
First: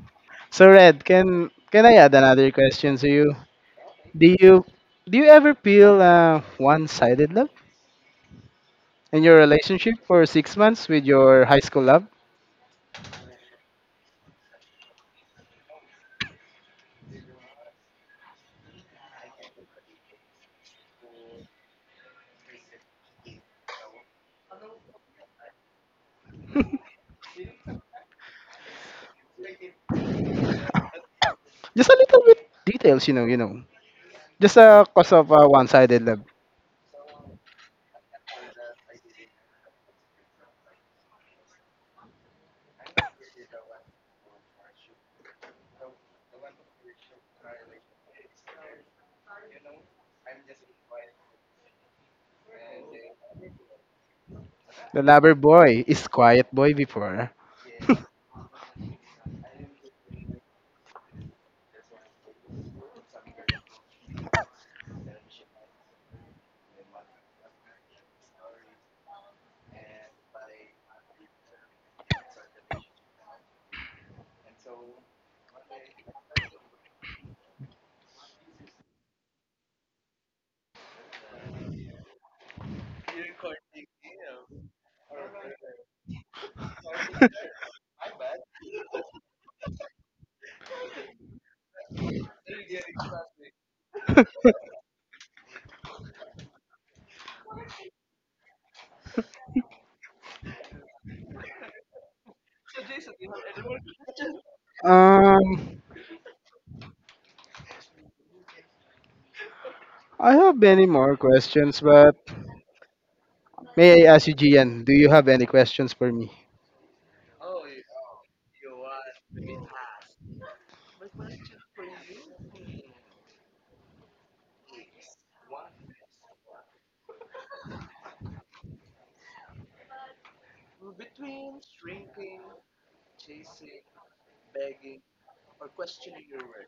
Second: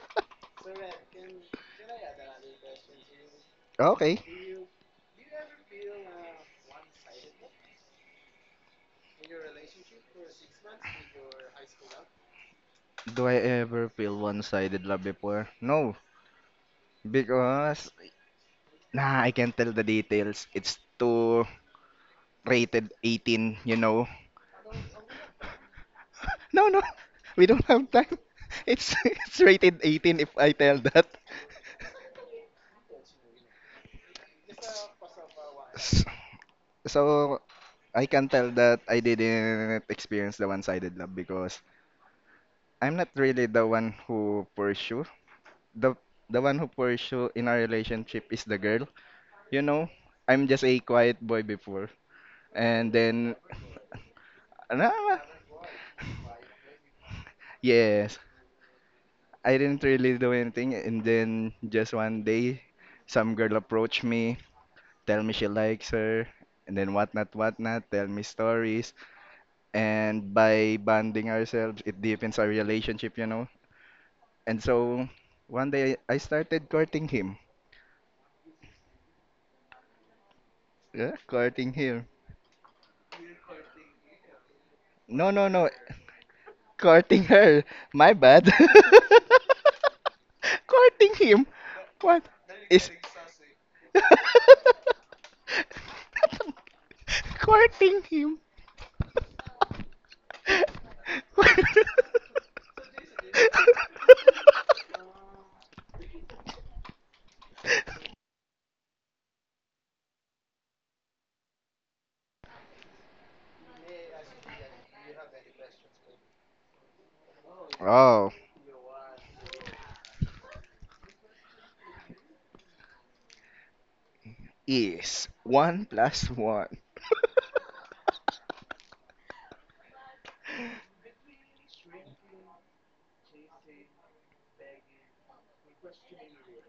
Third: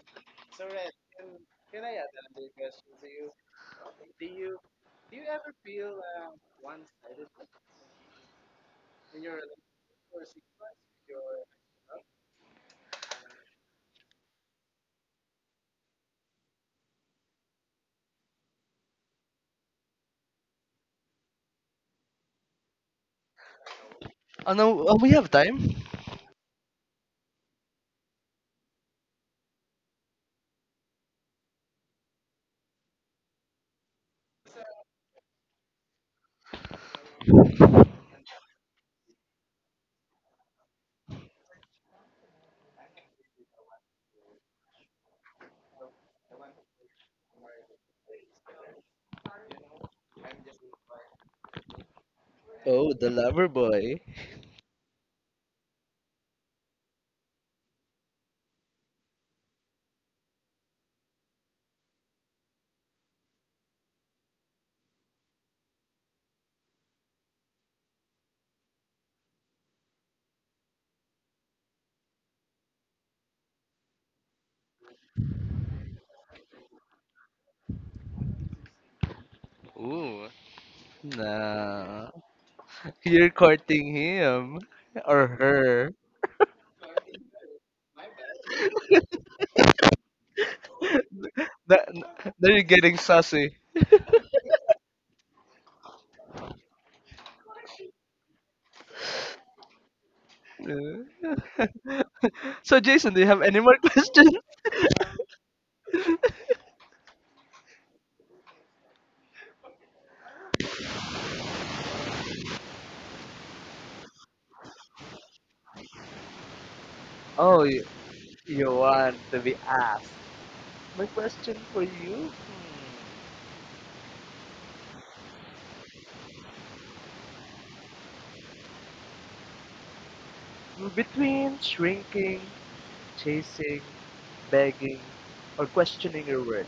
Speaker 2: Red, can I add another question to you?
Speaker 3: Okay.
Speaker 2: Do you do you ever feel one sided love in your relationship for six months with your high school love?
Speaker 3: Do I ever feel one-sided love before? No, because nah, I can't tell the details. It's too rated 18, you know.
Speaker 1: Oh no, we have time.
Speaker 3: No, no. *laughs* We don't have time. *laughs* It's *laughs* it's rated 18 if I tell that.
Speaker 2: Just a little bit details, you know, you know. Just cause of
Speaker 3: *laughs*
Speaker 2: one-sided
Speaker 3: S-
Speaker 2: love.
Speaker 3: So I can tell that I didn't experience the one-sided love because I'm not really the one who pursue. The the one who pursue in our relationship is the girl. You know, I'm just a quiet boy before. And
Speaker 1: Oh, the
Speaker 3: then
Speaker 1: lover boy.
Speaker 2: The
Speaker 3: ah,
Speaker 2: lover boy is quiet boy before. *laughs*
Speaker 3: yes, I didn't really do anything and then just one day some girl approached me, tell me she likes her and then whatnot whatnot, tell me stories and by bonding ourselves it deepens our relationship, you know. And so one day I started courting him.
Speaker 1: Ooh,
Speaker 3: Yeah, courting him.
Speaker 1: nah. You're courting him or
Speaker 3: No, no, no.
Speaker 1: her.
Speaker 3: Courting her. My bad.
Speaker 1: *laughs*
Speaker 3: *laughs* Courting him.
Speaker 1: Now
Speaker 3: What?
Speaker 1: now you're
Speaker 3: Is
Speaker 1: getting sassy.
Speaker 3: *laughs* courting him.
Speaker 1: Uh. *laughs* So, Jason, do you have any more *laughs* questions?
Speaker 2: Um, I have many more questions, but may I ask you, Gian, do you have any questions for me?
Speaker 1: Oh, you,
Speaker 3: Oh,
Speaker 1: you want to be asked. My question for you
Speaker 3: is one plus one.
Speaker 1: between shrinking, chasing, begging, or questioning your worth,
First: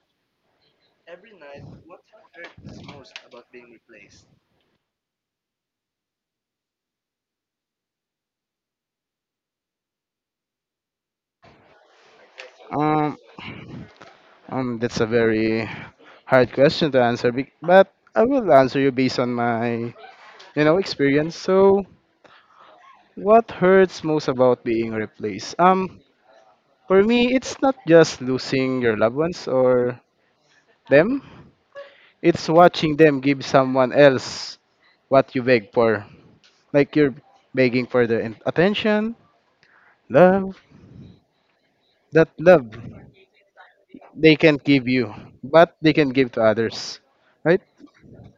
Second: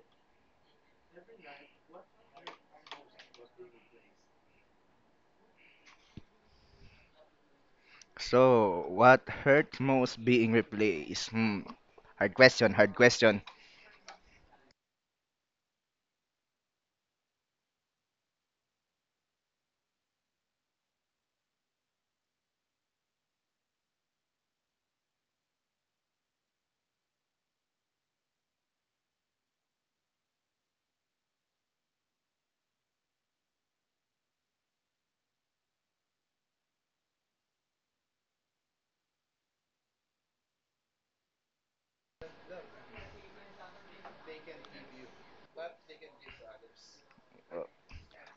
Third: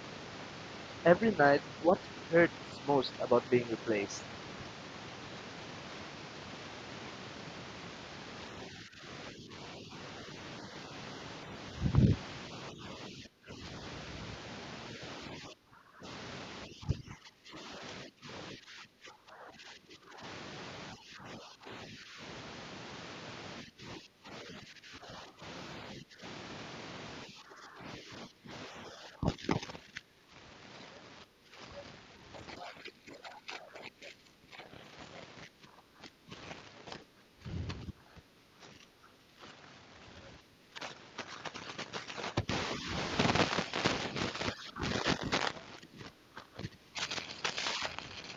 Speaker 1: every night, what hurts most about being replaced?
Speaker 3: So, what hurt most being replaced? Hmm. Hard question, hard
Speaker 2: Um,
Speaker 3: question.
Speaker 2: that's a very hard question to answer, but I will answer you based on my, you know, experience. So, what hurts most about being replaced? For me, it's not just losing your loved ones or them. It's watching them give someone else what you beg for. Like you're begging for their attention, love, that love they can give you, but they can give to others. Right?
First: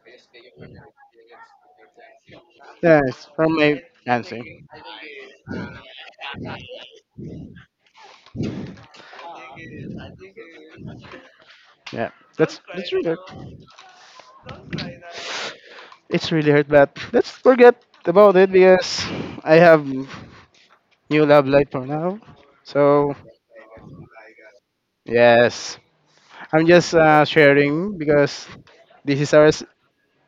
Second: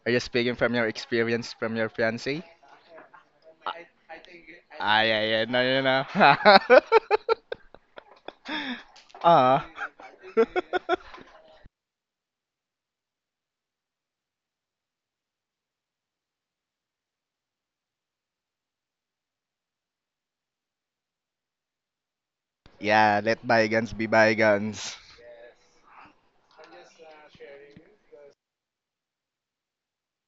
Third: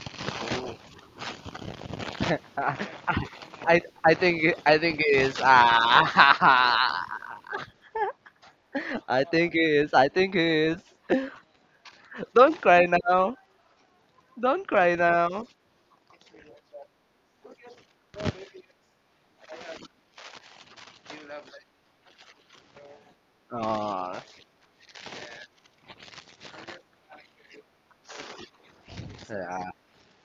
Speaker 3: Are you speaking from your experience from your fiance?
Speaker 1: *laughs*
Speaker 2: Yes, from
Speaker 1: I,
Speaker 2: my
Speaker 1: I
Speaker 2: answer.
Speaker 1: think I think
Speaker 3: Ah,
Speaker 1: it
Speaker 3: yeah,
Speaker 1: is
Speaker 3: yeah, no, no, no. *laughs*
Speaker 1: *laughs* I think
Speaker 3: Ah.
Speaker 1: it is I think it is
Speaker 3: *laughs*
Speaker 2: Yeah,
Speaker 1: *laughs* Don't
Speaker 2: that's
Speaker 1: cry
Speaker 2: that's really
Speaker 1: now.
Speaker 2: hard.
Speaker 1: Don't cry now.
Speaker 2: It's really hurt but let's forget about it because I have new love life for now. So
Speaker 3: Yeah, let bygones be
Speaker 1: Oh.
Speaker 3: bygones.
Speaker 2: yes, I'm just sharing because this is our s-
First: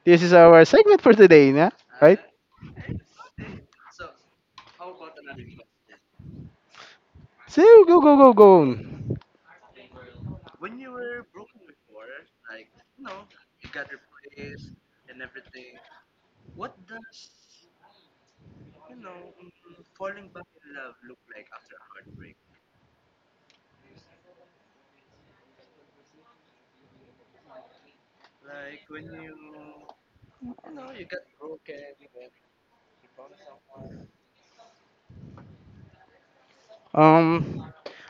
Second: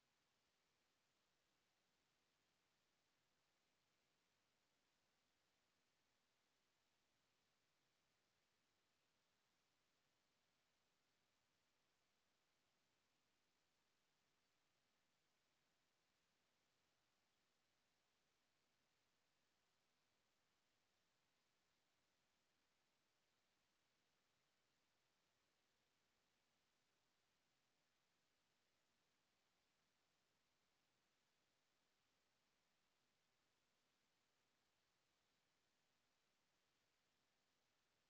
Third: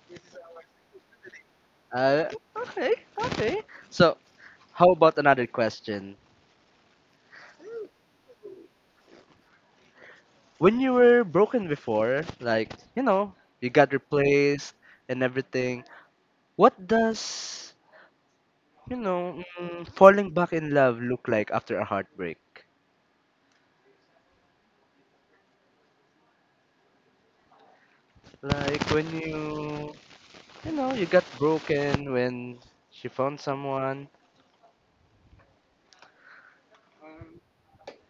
Speaker 2: this is our segment for today, nah? Right?
Speaker 1: Okay, okay. So, how about another question?
Speaker 2: So go go go go.
Speaker 1: When you were broken before, like, you got replaced and everything, what does, falling back in love look like after a heartbreak? Like, when you, you got broken when she found someone.
Speaker 2: Um.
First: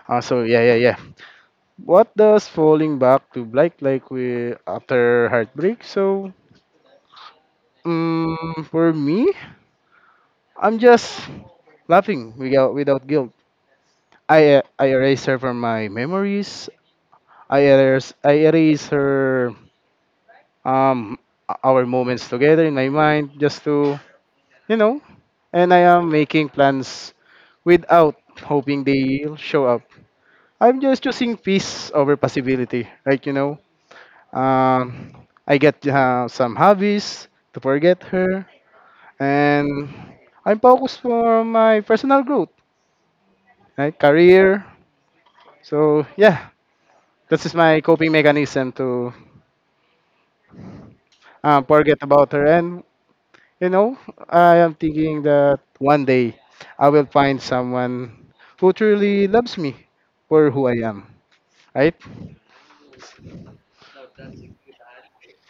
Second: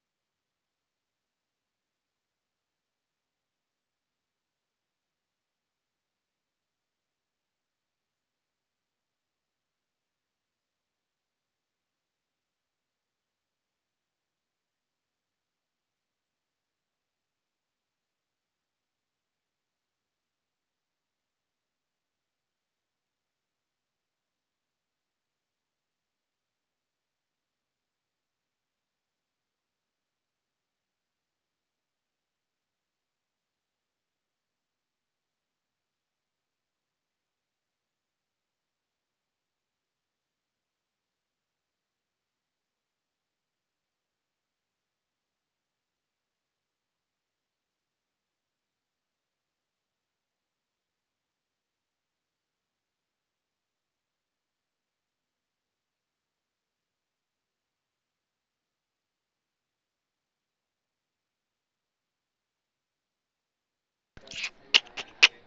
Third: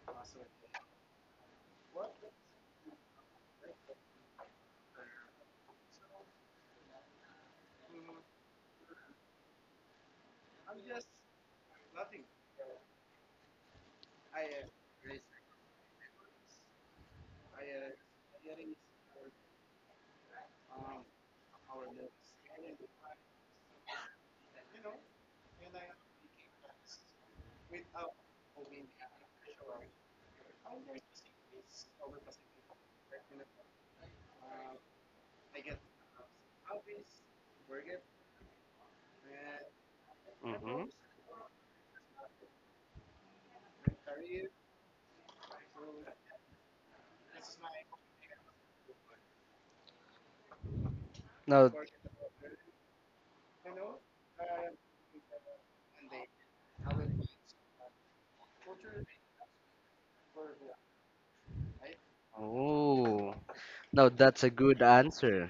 Speaker 2: So yeah, What does falling back to black like we after heartbreak? So for me, I'm just laughing without guilt. I erase her from my memories. I erase her um our moments together in my mind just to you know, and I am making plans without hoping they'll show up. I'm just choosing peace over possibility, right? You know, um, I get some hobbies to forget her, and I'm
Speaker 1: Mhm.
Speaker 2: focused for my personal growth, right? Career. So yeah, this is my coping mechanism to
Speaker 1: Now,
Speaker 2: forget about her, and you know, I am thinking that one day I will find someone who truly loves me for who I am, right?
Speaker 1: oh, now, that's a good answer.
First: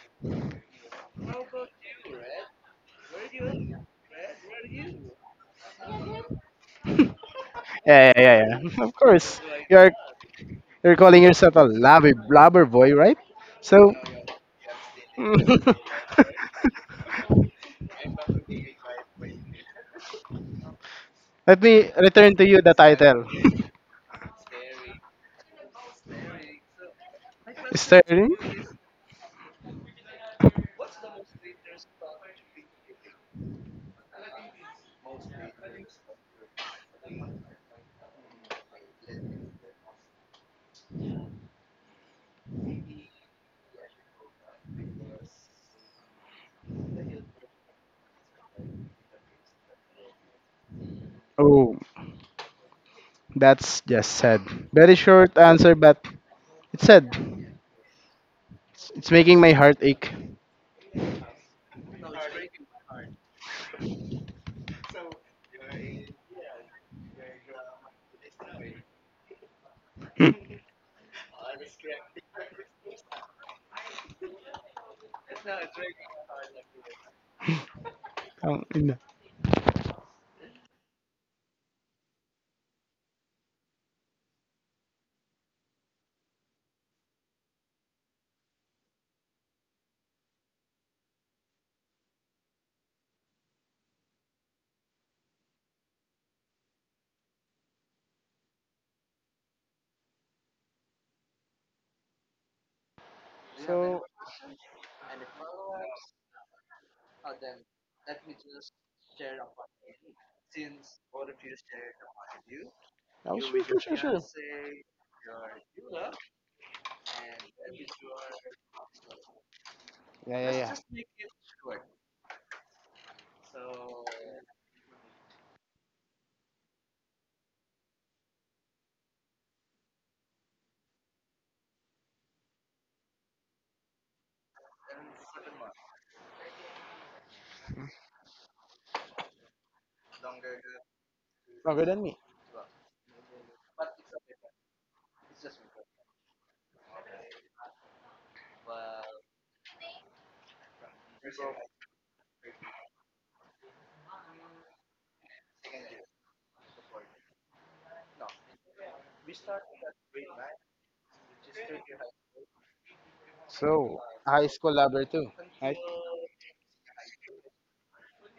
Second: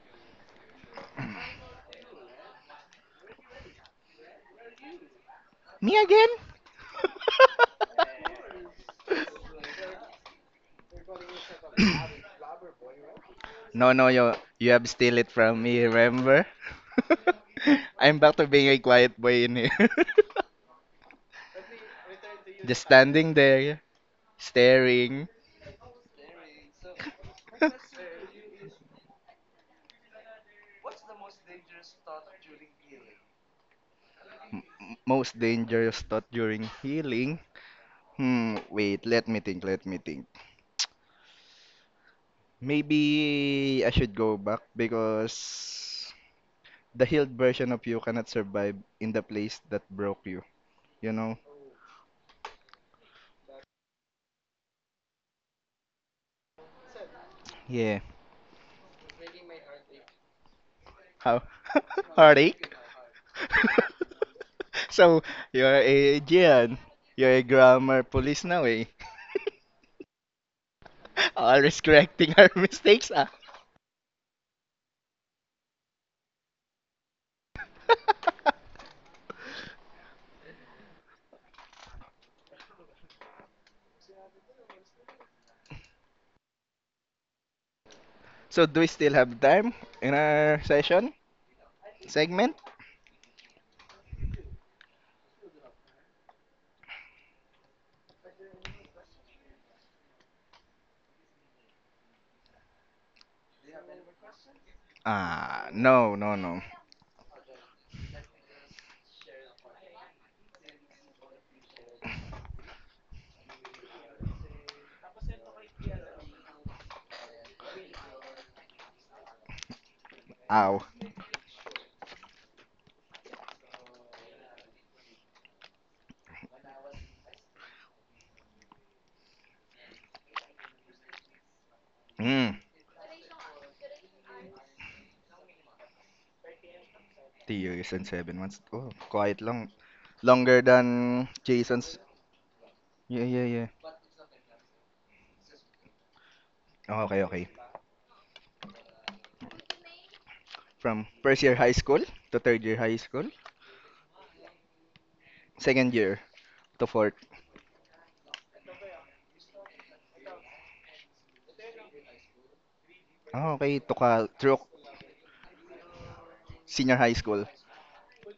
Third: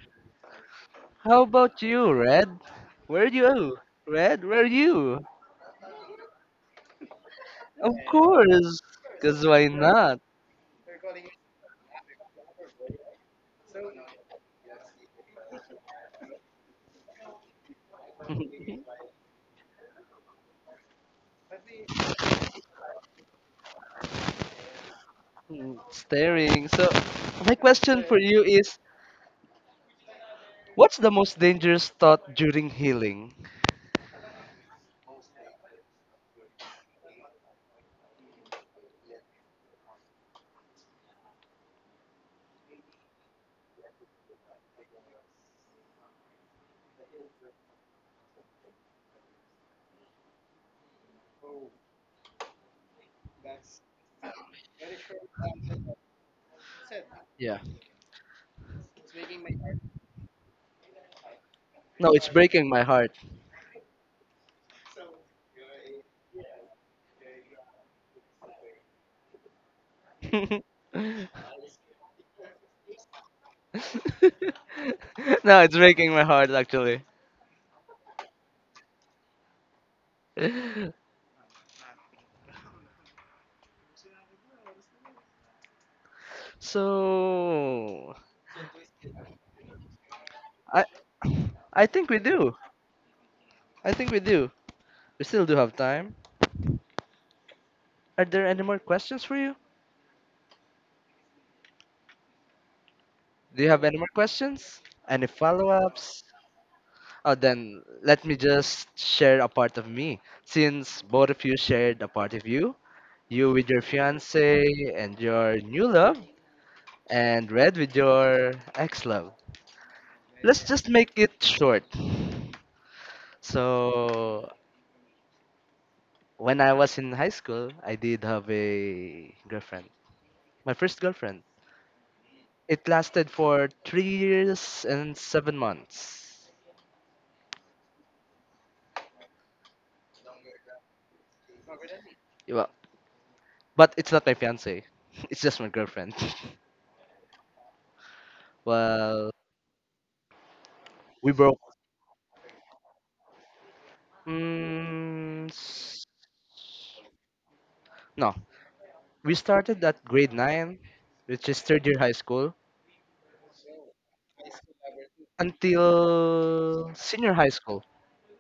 Speaker 1: How about you, Red? Where you? Red, where you?
Speaker 3: Me again?
Speaker 1: Of
Speaker 2: Yeah,
Speaker 3: *laughs*
Speaker 2: yeah, yeah,
Speaker 1: course,
Speaker 2: yeah. *laughs* Of course,
Speaker 1: because why
Speaker 2: you're
Speaker 1: not?
Speaker 2: you're calling yourself a lobby blobber boy, right?
Speaker 3: No,
Speaker 2: So
Speaker 3: no, you have steal it from me,
Speaker 2: *laughs*
Speaker 3: remember? *laughs* I'm back to
Speaker 1: *laughs*
Speaker 3: being a quiet boy in here.
Speaker 2: let me return to you
Speaker 3: *laughs*
Speaker 2: the
Speaker 3: Just
Speaker 2: title. *laughs*
Speaker 3: standing there, staring.
Speaker 1: Mm, staring. So, my question for
Speaker 2: Sterling.
Speaker 1: you
Speaker 3: *laughs*
Speaker 1: is what's the most dangerous thought during healing?
Speaker 3: Most dangerous thought during healing. Hmm, wait, let me think. Maybe I should go back because the healed version of you cannot survive in the place that broke you. You know?
Speaker 2: Oh, that's just sad. Very short answer, but it's sad.
Speaker 1: Yeah.
Speaker 3: Yeah.
Speaker 2: It's making my heart ache.
Speaker 3: How? *laughs*
Speaker 1: No, it's breaking
Speaker 3: Heartache?
Speaker 1: my heart.
Speaker 3: *laughs* So, you're a Gian. You're a grammar police now, eh?
Speaker 1: *laughs* No,
Speaker 3: *laughs* Always correcting our *laughs* mistakes, ah.
Speaker 1: it's breaking my heart actually.
Speaker 2: Um, in the-
Speaker 1: So,
Speaker 3: So, do we still have time in our
Speaker 1: I
Speaker 3: session?
Speaker 1: I think we do.
Speaker 3: Segment?
Speaker 1: I think we do. We still do have time. Are there any more questions for you? Do you have any
Speaker 2: so,
Speaker 1: more questions? Any
Speaker 3: Ah, no,
Speaker 1: follow-ups?
Speaker 3: no, no.
Speaker 1: Oh, then let me just share a part of me. Since both of you shared a part of you,
Speaker 2: oh,
Speaker 1: you
Speaker 2: sure,
Speaker 1: with
Speaker 2: sure,
Speaker 1: your
Speaker 2: sure, sure.
Speaker 1: fiance and your new love, and Red with your ex love.
Speaker 2: Yeah,
Speaker 1: Let's
Speaker 2: yeah,
Speaker 3: Ow.
Speaker 1: just
Speaker 2: yeah.
Speaker 1: make it short. So, when I was in high school, I did have a girlfriend. My first girlfriend.
Speaker 3: Mm.
Speaker 1: It lasted for 3 years and 7 months.
Speaker 3: 2 years and 7 months. Oh, quiet lang. Longer than
Speaker 2: Longer
Speaker 3: Jason's.
Speaker 2: than me.
Speaker 1: Well,
Speaker 3: Yeah, yeah, yeah.
Speaker 1: but it's not my fiance. *laughs* It's just my girlfriend. *laughs*
Speaker 3: Oh, okay, okay.
Speaker 1: Well,
Speaker 3: From
Speaker 1: we
Speaker 3: first year
Speaker 1: broke
Speaker 3: high school to third year high school,
Speaker 1: Mm,
Speaker 3: second
Speaker 1: s-
Speaker 3: year to fourth.
Speaker 1: no, we started at grade 9, which is third year high school,
Speaker 3: Oh, okay, to
Speaker 2: So,
Speaker 3: ka
Speaker 2: high
Speaker 3: through
Speaker 2: school lover too, right?
Speaker 1: until
Speaker 3: senior high
Speaker 1: senior
Speaker 3: school.
Speaker 1: high school,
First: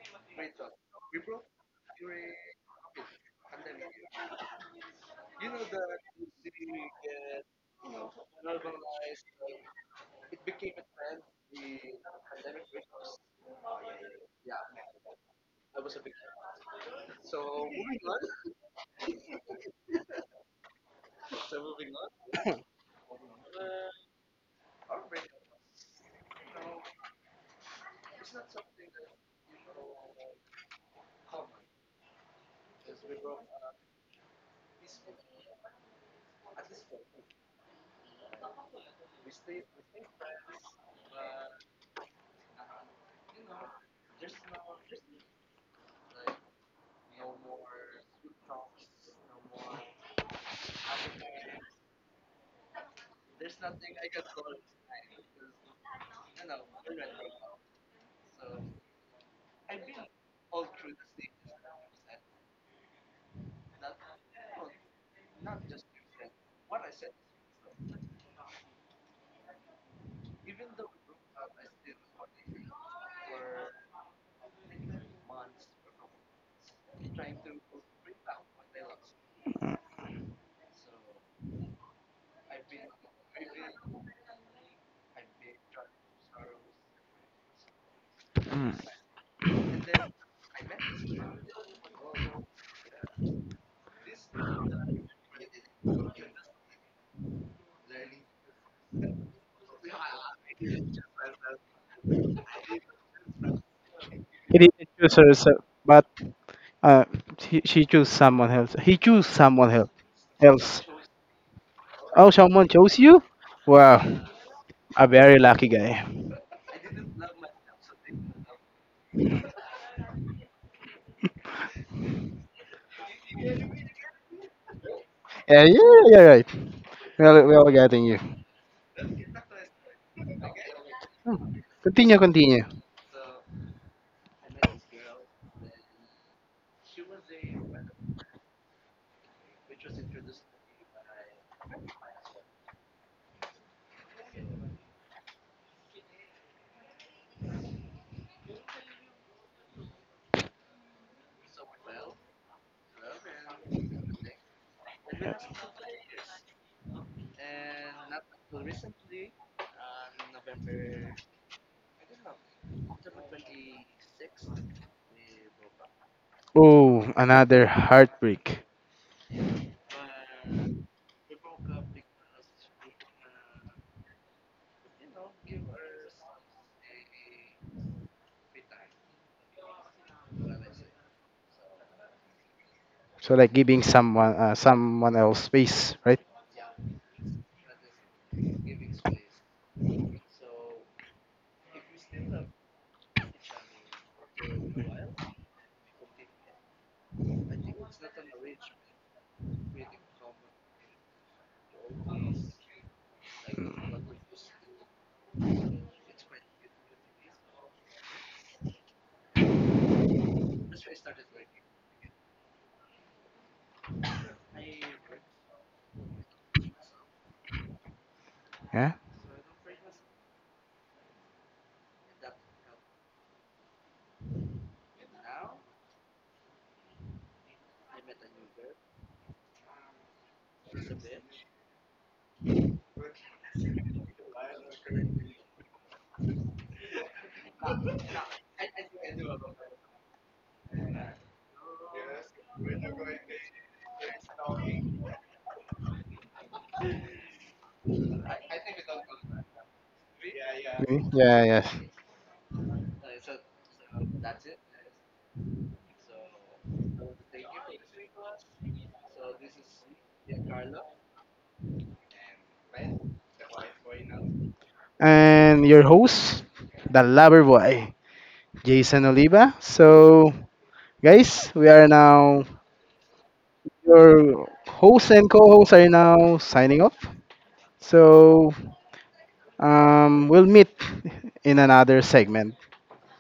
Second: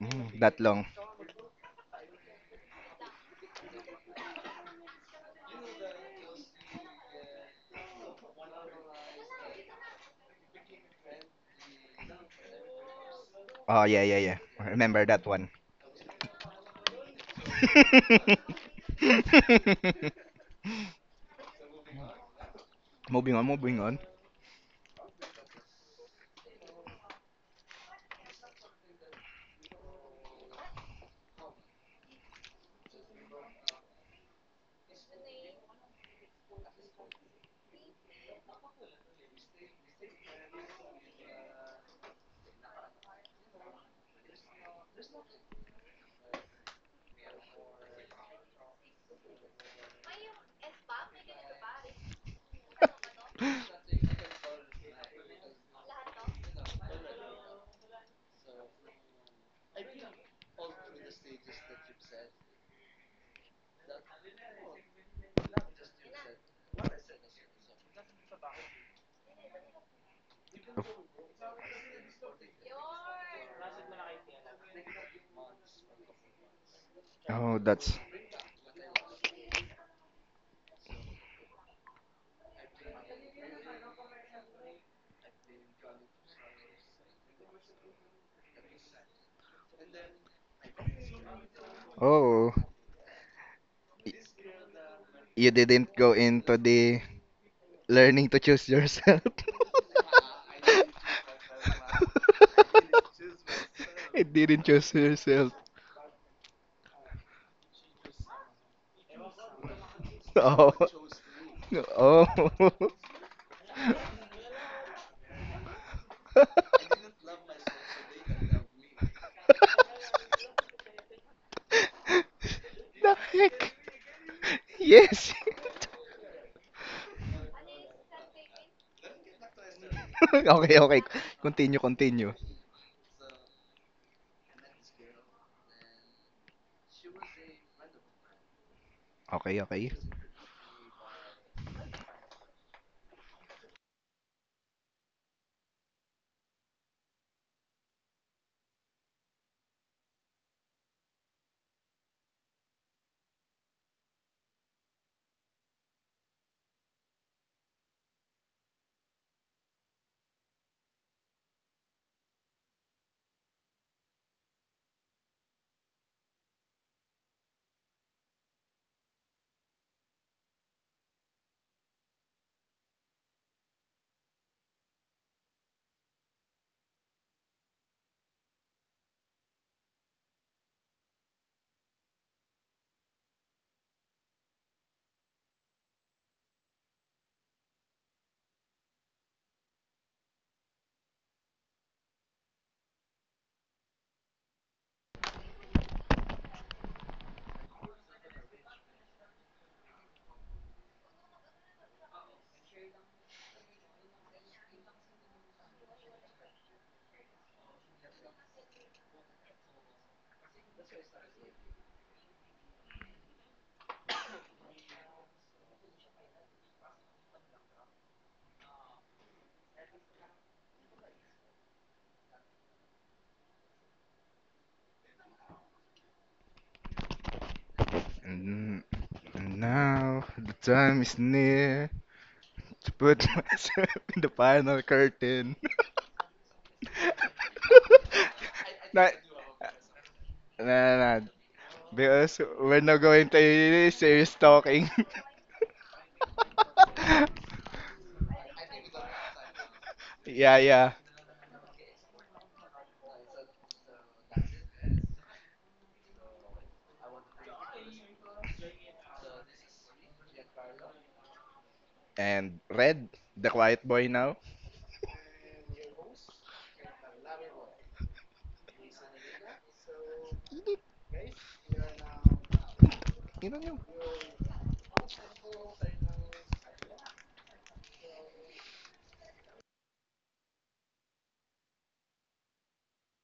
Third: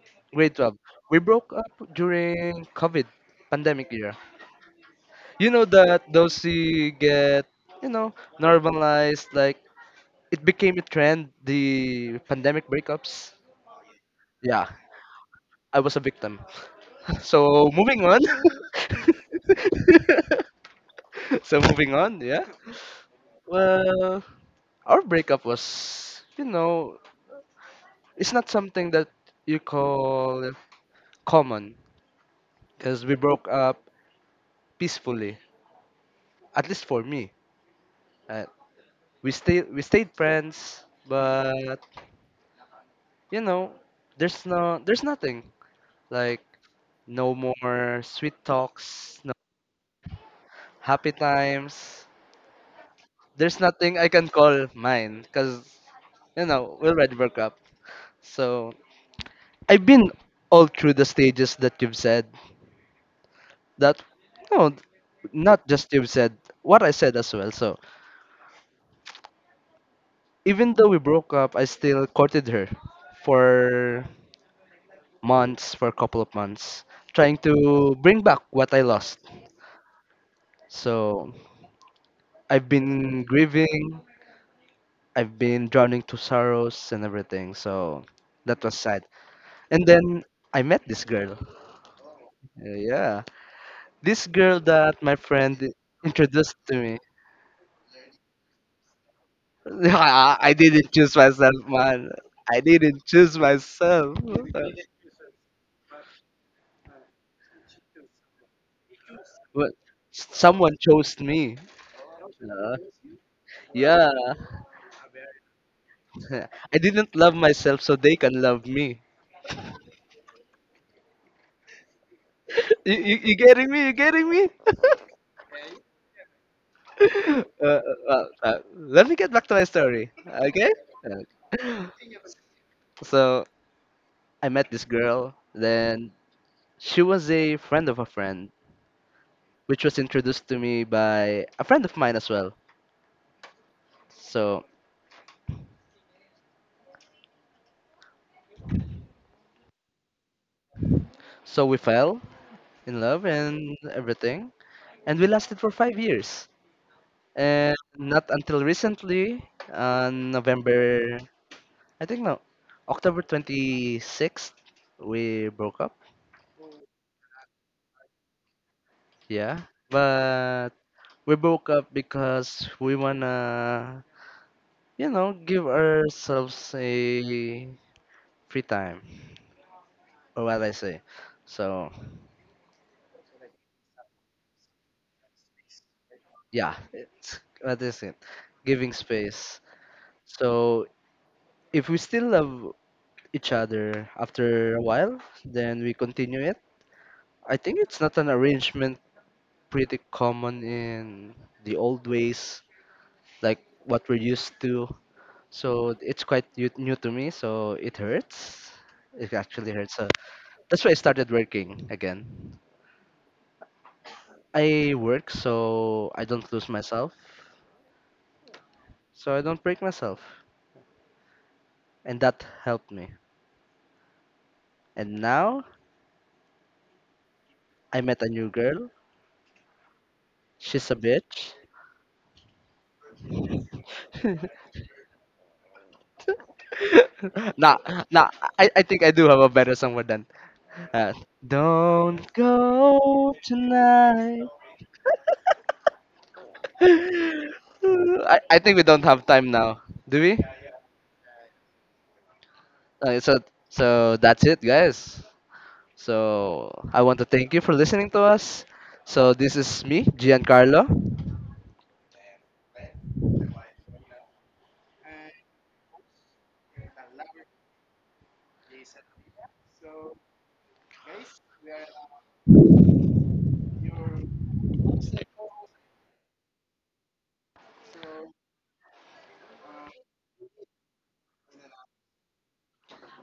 Speaker 3: Mm,
Speaker 1: grade
Speaker 3: that
Speaker 1: 12.
Speaker 3: long.
Speaker 1: We broke up during COVID pandemic year. You know that those you get, you know, normalized. Like it became a trend, the pandemic breakups.
Speaker 3: Oh, yeah, yeah, yeah.
Speaker 1: Yeah,
Speaker 3: I remember that one.
Speaker 1: I was a victim. *laughs* So moving on.
Speaker 3: *laughs*
Speaker 1: *laughs* So moving on. Yeah.
Speaker 3: Moving on, moving on.
Speaker 1: Well. Our breakup was, it's not something that you call common because we broke up peacefully. At least for me, uh, we stayed friends, but you know, there's nothing like no more sweet talks, no happy times. There's nothing I can call mine because you know we already broke up. So I've been all through the stages that you've said, that no not just you said what I said as well. So even though we broke up, I still courted her for for a couple of months, trying
Speaker 3: Oh,
Speaker 1: to
Speaker 3: that's—
Speaker 1: bring back what I lost. So I've been grieving, I've been drowning to sorrows and everything, so that
Speaker 2: Hmm.
Speaker 1: was sad. And then I met this girl,
Speaker 3: Oh,
Speaker 1: yeah, this girl that my
Speaker 3: you
Speaker 1: friend
Speaker 3: didn't go into
Speaker 1: introduced to me.
Speaker 3: the learning to choose yourself.
Speaker 1: *laughs* Yeah, I didn't
Speaker 3: *laughs*
Speaker 1: choose myself, man. I didn't choose myself.
Speaker 3: It
Speaker 2: He
Speaker 3: didn't
Speaker 2: didn't
Speaker 3: choose
Speaker 2: choose
Speaker 3: yourself.
Speaker 2: herself, but uh, she chose someone else. He chose someone
Speaker 1: But
Speaker 2: else.
Speaker 3: Oh.
Speaker 1: someone
Speaker 2: Else.
Speaker 3: *laughs*
Speaker 1: chose me.
Speaker 3: Oh.
Speaker 2: Oh, someone
Speaker 1: Uh,
Speaker 2: chose
Speaker 3: *laughs*
Speaker 2: you? Wow,
Speaker 1: yeah.
Speaker 2: a very lucky guy.
Speaker 1: *laughs* I didn't love myself so they can love me. *laughs* You,
Speaker 3: The
Speaker 1: you, you getting
Speaker 3: heck?
Speaker 1: me? You getting me? *laughs*
Speaker 3: Yes.
Speaker 2: Yeah, yeah, yeah, right.
Speaker 1: uh,
Speaker 2: Well, well,
Speaker 1: uh,
Speaker 2: getting you.
Speaker 1: let me get back to my story.
Speaker 3: *laughs*
Speaker 1: Okay?
Speaker 3: Okay, okay.
Speaker 1: *laughs*
Speaker 2: Hmm.
Speaker 3: Continue,
Speaker 1: Uh,
Speaker 2: Continue,
Speaker 3: continue.
Speaker 2: continue.
Speaker 1: So I met this girl. Then she was a friend of a friend,
Speaker 3: Okay,
Speaker 1: which
Speaker 3: okay.
Speaker 1: was introduced to me by a friend of mine as well. So so we fell in love and everything. And we lasted for 5 years. And not until recently, on November, I think no, October 26th, we broke up.
Speaker 2: Oh, another heartbreak.
Speaker 1: Yeah. But we broke up because we wanna, give ourselves a free time, or what I say. So,
Speaker 2: So like giving someone, someone else space, right?
Speaker 1: yeah, it's, what is it? Giving space. So, if we still love each other after a while, then we continue it. I think it's not an arrangement pretty common in the old ways, like what we're used to. So it's quite new to me, so it hurts. It actually hurts. So that's why I started working again. I work so I don't lose myself,
Speaker 2: Yeah.
Speaker 1: so I don't break myself, and that helped me. And now I met a new
Speaker 3: And,
Speaker 1: girl.
Speaker 3: and now the
Speaker 1: She's a
Speaker 3: time is
Speaker 1: bitch.
Speaker 3: near to put *laughs* myself in the
Speaker 1: *laughs*
Speaker 3: final curtain. *laughs*
Speaker 1: *laughs* Nah, nah. I think
Speaker 3: Nah,
Speaker 1: I do have a better song with that.
Speaker 3: nah,
Speaker 1: Uh,
Speaker 3: nah.
Speaker 1: don't
Speaker 3: Because we're not going
Speaker 1: go
Speaker 3: to really serious
Speaker 1: tonight. *sighs*
Speaker 3: talking. *laughs* *laughs*
Speaker 1: I think we don't have time now, do we?
Speaker 3: Yeah, yeah.
Speaker 2: Yeah, yes.
Speaker 1: Uh, so so that's it, guys. So I want to thank you for listening to us. So this is me, Giancarlo.
Speaker 3: And Red, the quiet boy now.
Speaker 2: And your host, the lover boy, Jason Oliva. So, guys, we are now
Speaker 3: Tingnan nyo.
Speaker 2: your host and co host are now signing off. So we'll meet in another segment.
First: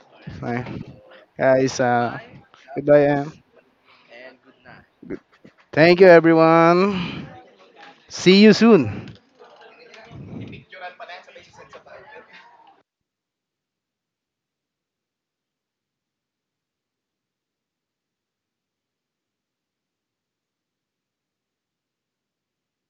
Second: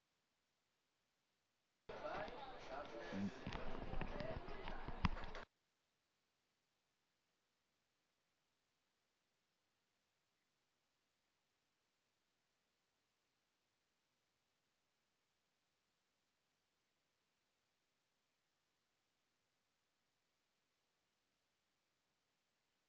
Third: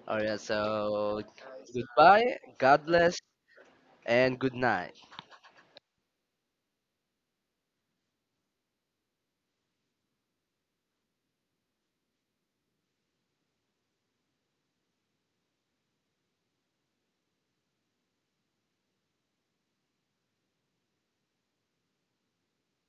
Speaker 1: All right.
Speaker 2: Uh,
Speaker 1: So
Speaker 2: Guys,
Speaker 1: goodbye. God
Speaker 2: goodbye.
Speaker 1: bless
Speaker 2: And
Speaker 1: and good night.
Speaker 2: thank you, everyone. See you soon.